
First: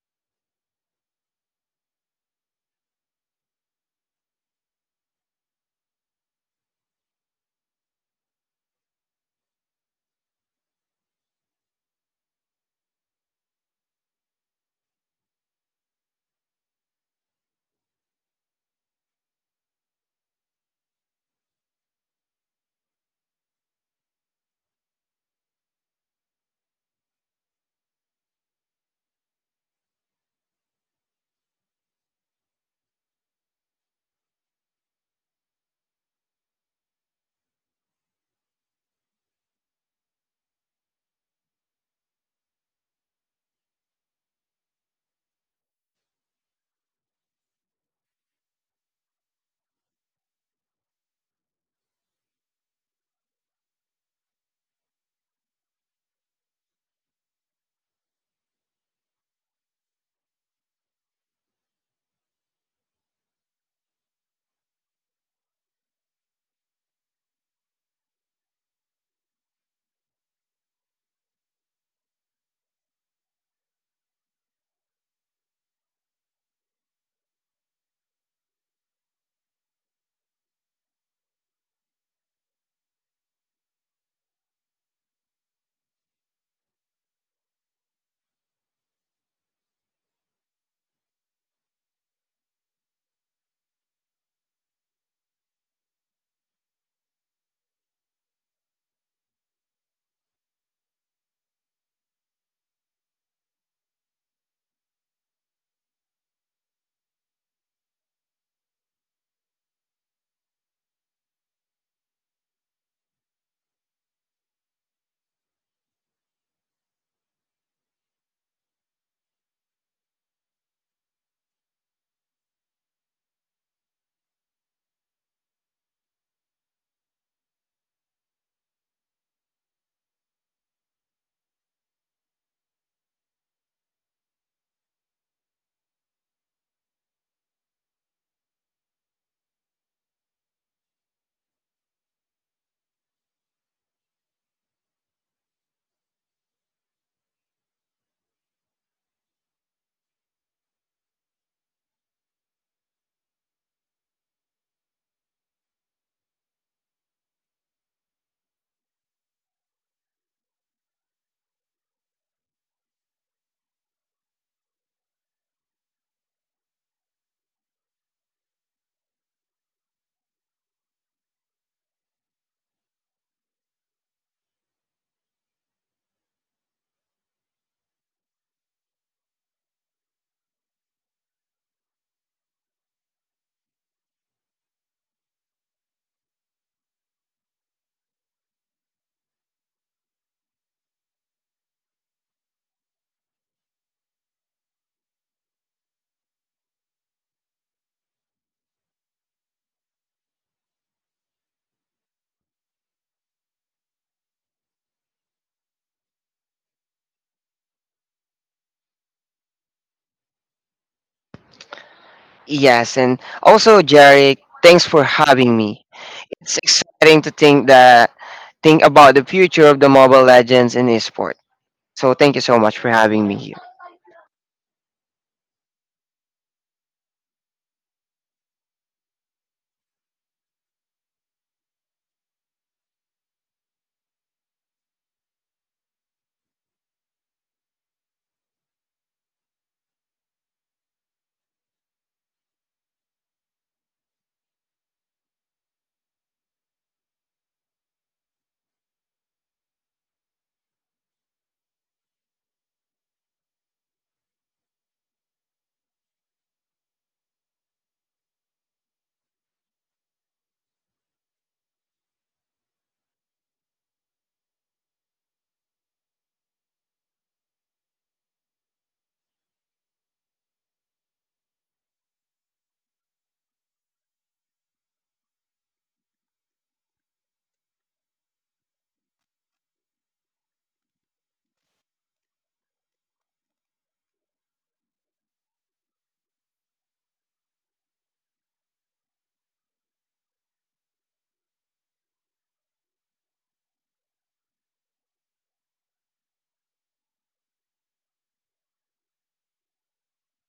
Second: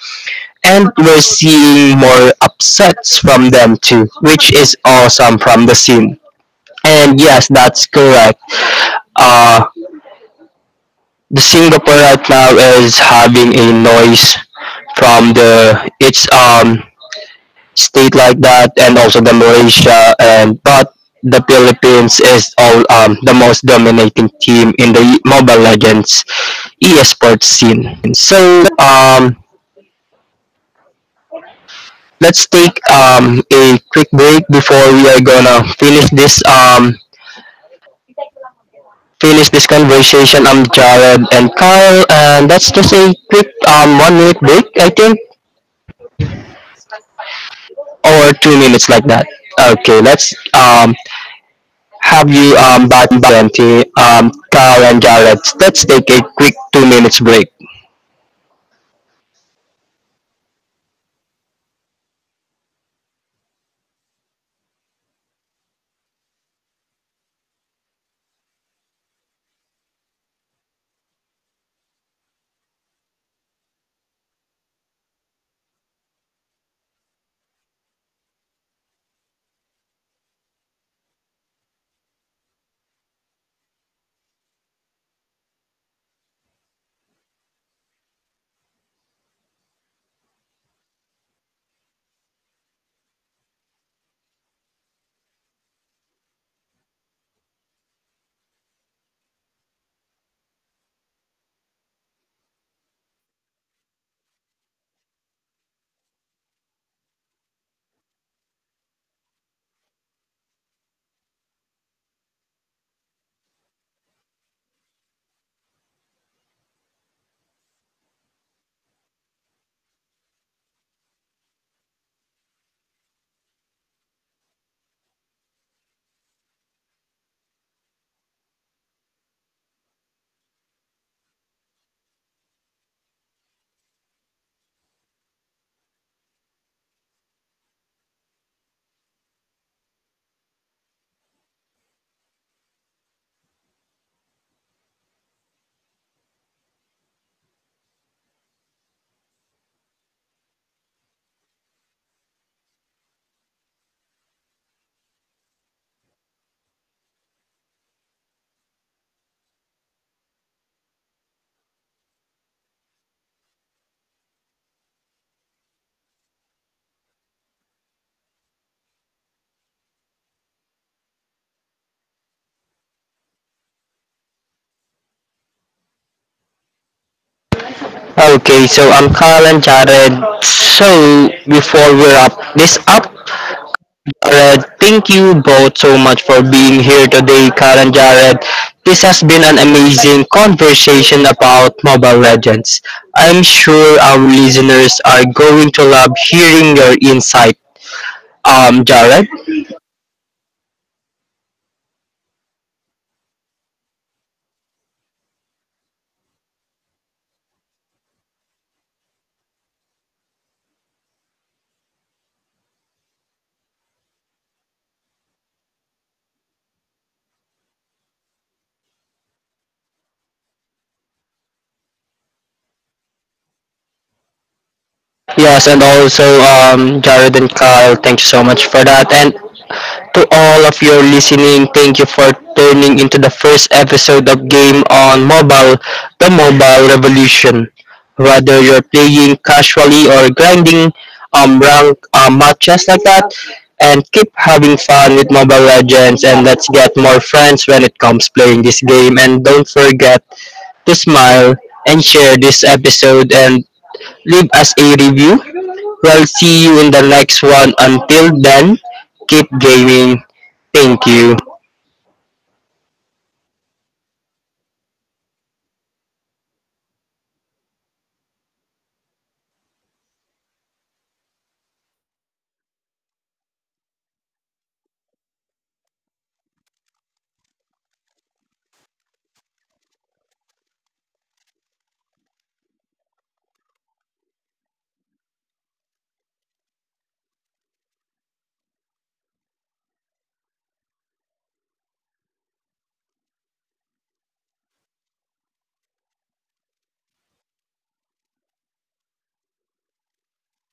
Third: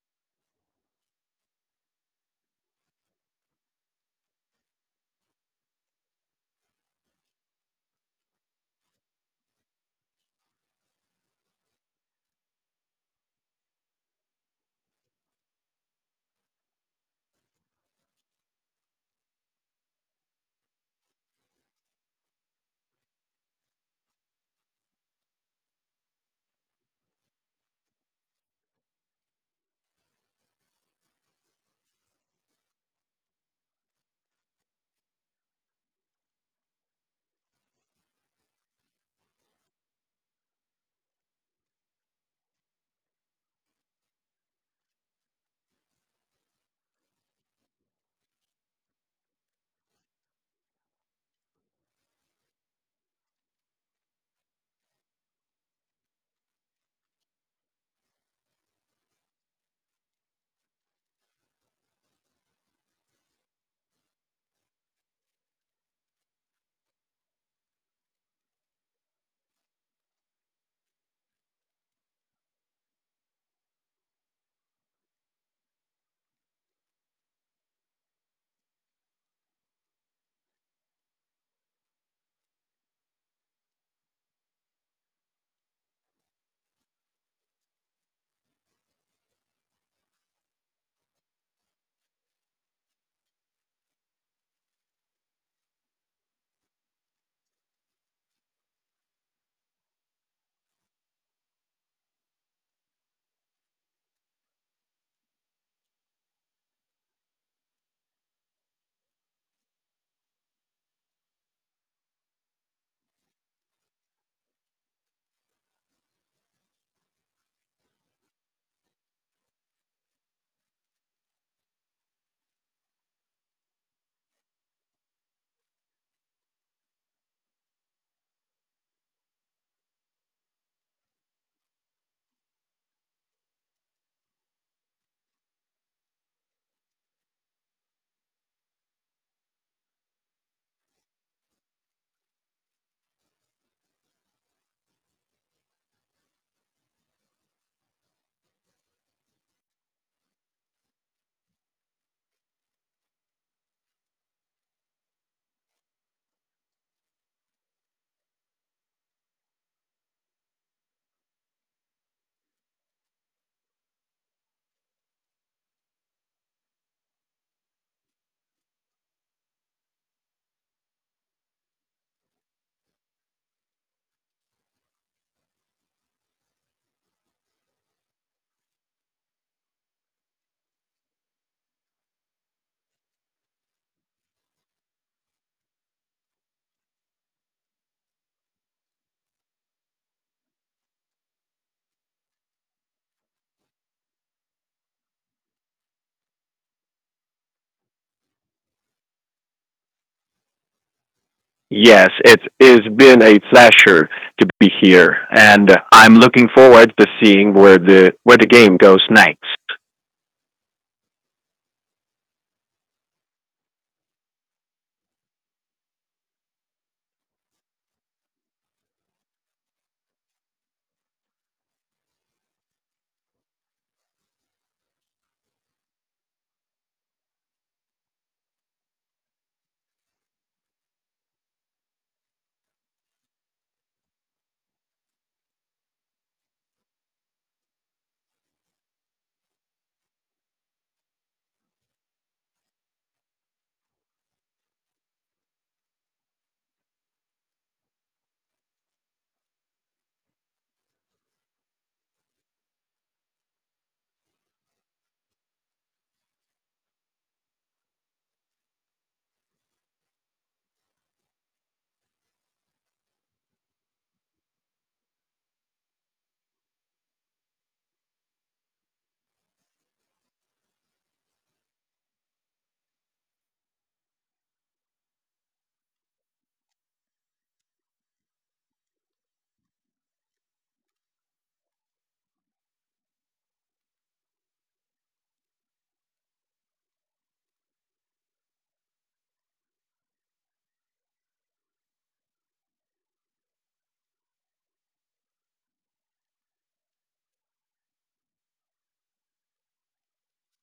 [SPEAKER 1] and we're seeing more upsets from them too, which is awesome from the scene. And yes, that's correct. Uh, the Singapore right now is having a noise from the its state like that, and also the Malaysia, and but the Philippines is all the most dominating team in the Mobile Legends esports scene. So let's take a quick break before we are gonna finish this, conversation. I'm Jared and Kyle, and that's just a quick 1 minute break, I think, or 2 minutes like that. Okay, let's, have you back to Kyle and Jared. Let's take a quick 2 minutes break. Okay, so I'm Kyle and Jared. So before we wrap this up, Jared. Thank you both so much for being here today, Carl and Jared. This has been an amazing conversation about Mobile Legends. I'm sure our listeners are going to love hearing your insight. Jared.
[SPEAKER 2] Yes, it has been a pleasure to be here, and I'm looking forward to seeing where the game goes next.
[SPEAKER 3] Yes, and also Jerry, thanks for having me. It's exciting to think about the future of the Mobile Legends in esports. So thank you so much for having me here.
[SPEAKER 1] Yes, and also, Jared and Carl, thank you so much for that. And to all of your listening, thank you for tuning into the first episode of Game on Mobile, the mobile revolution. Whether you're playing casually or grinding rank matches like that, and keep having fun with Mobile Legends, and let's get more friends when it comes playing this game. And don't forget to smile and share this episode and leave us a review. We'll see you in the next one. Until then, keep gaming. Thank you.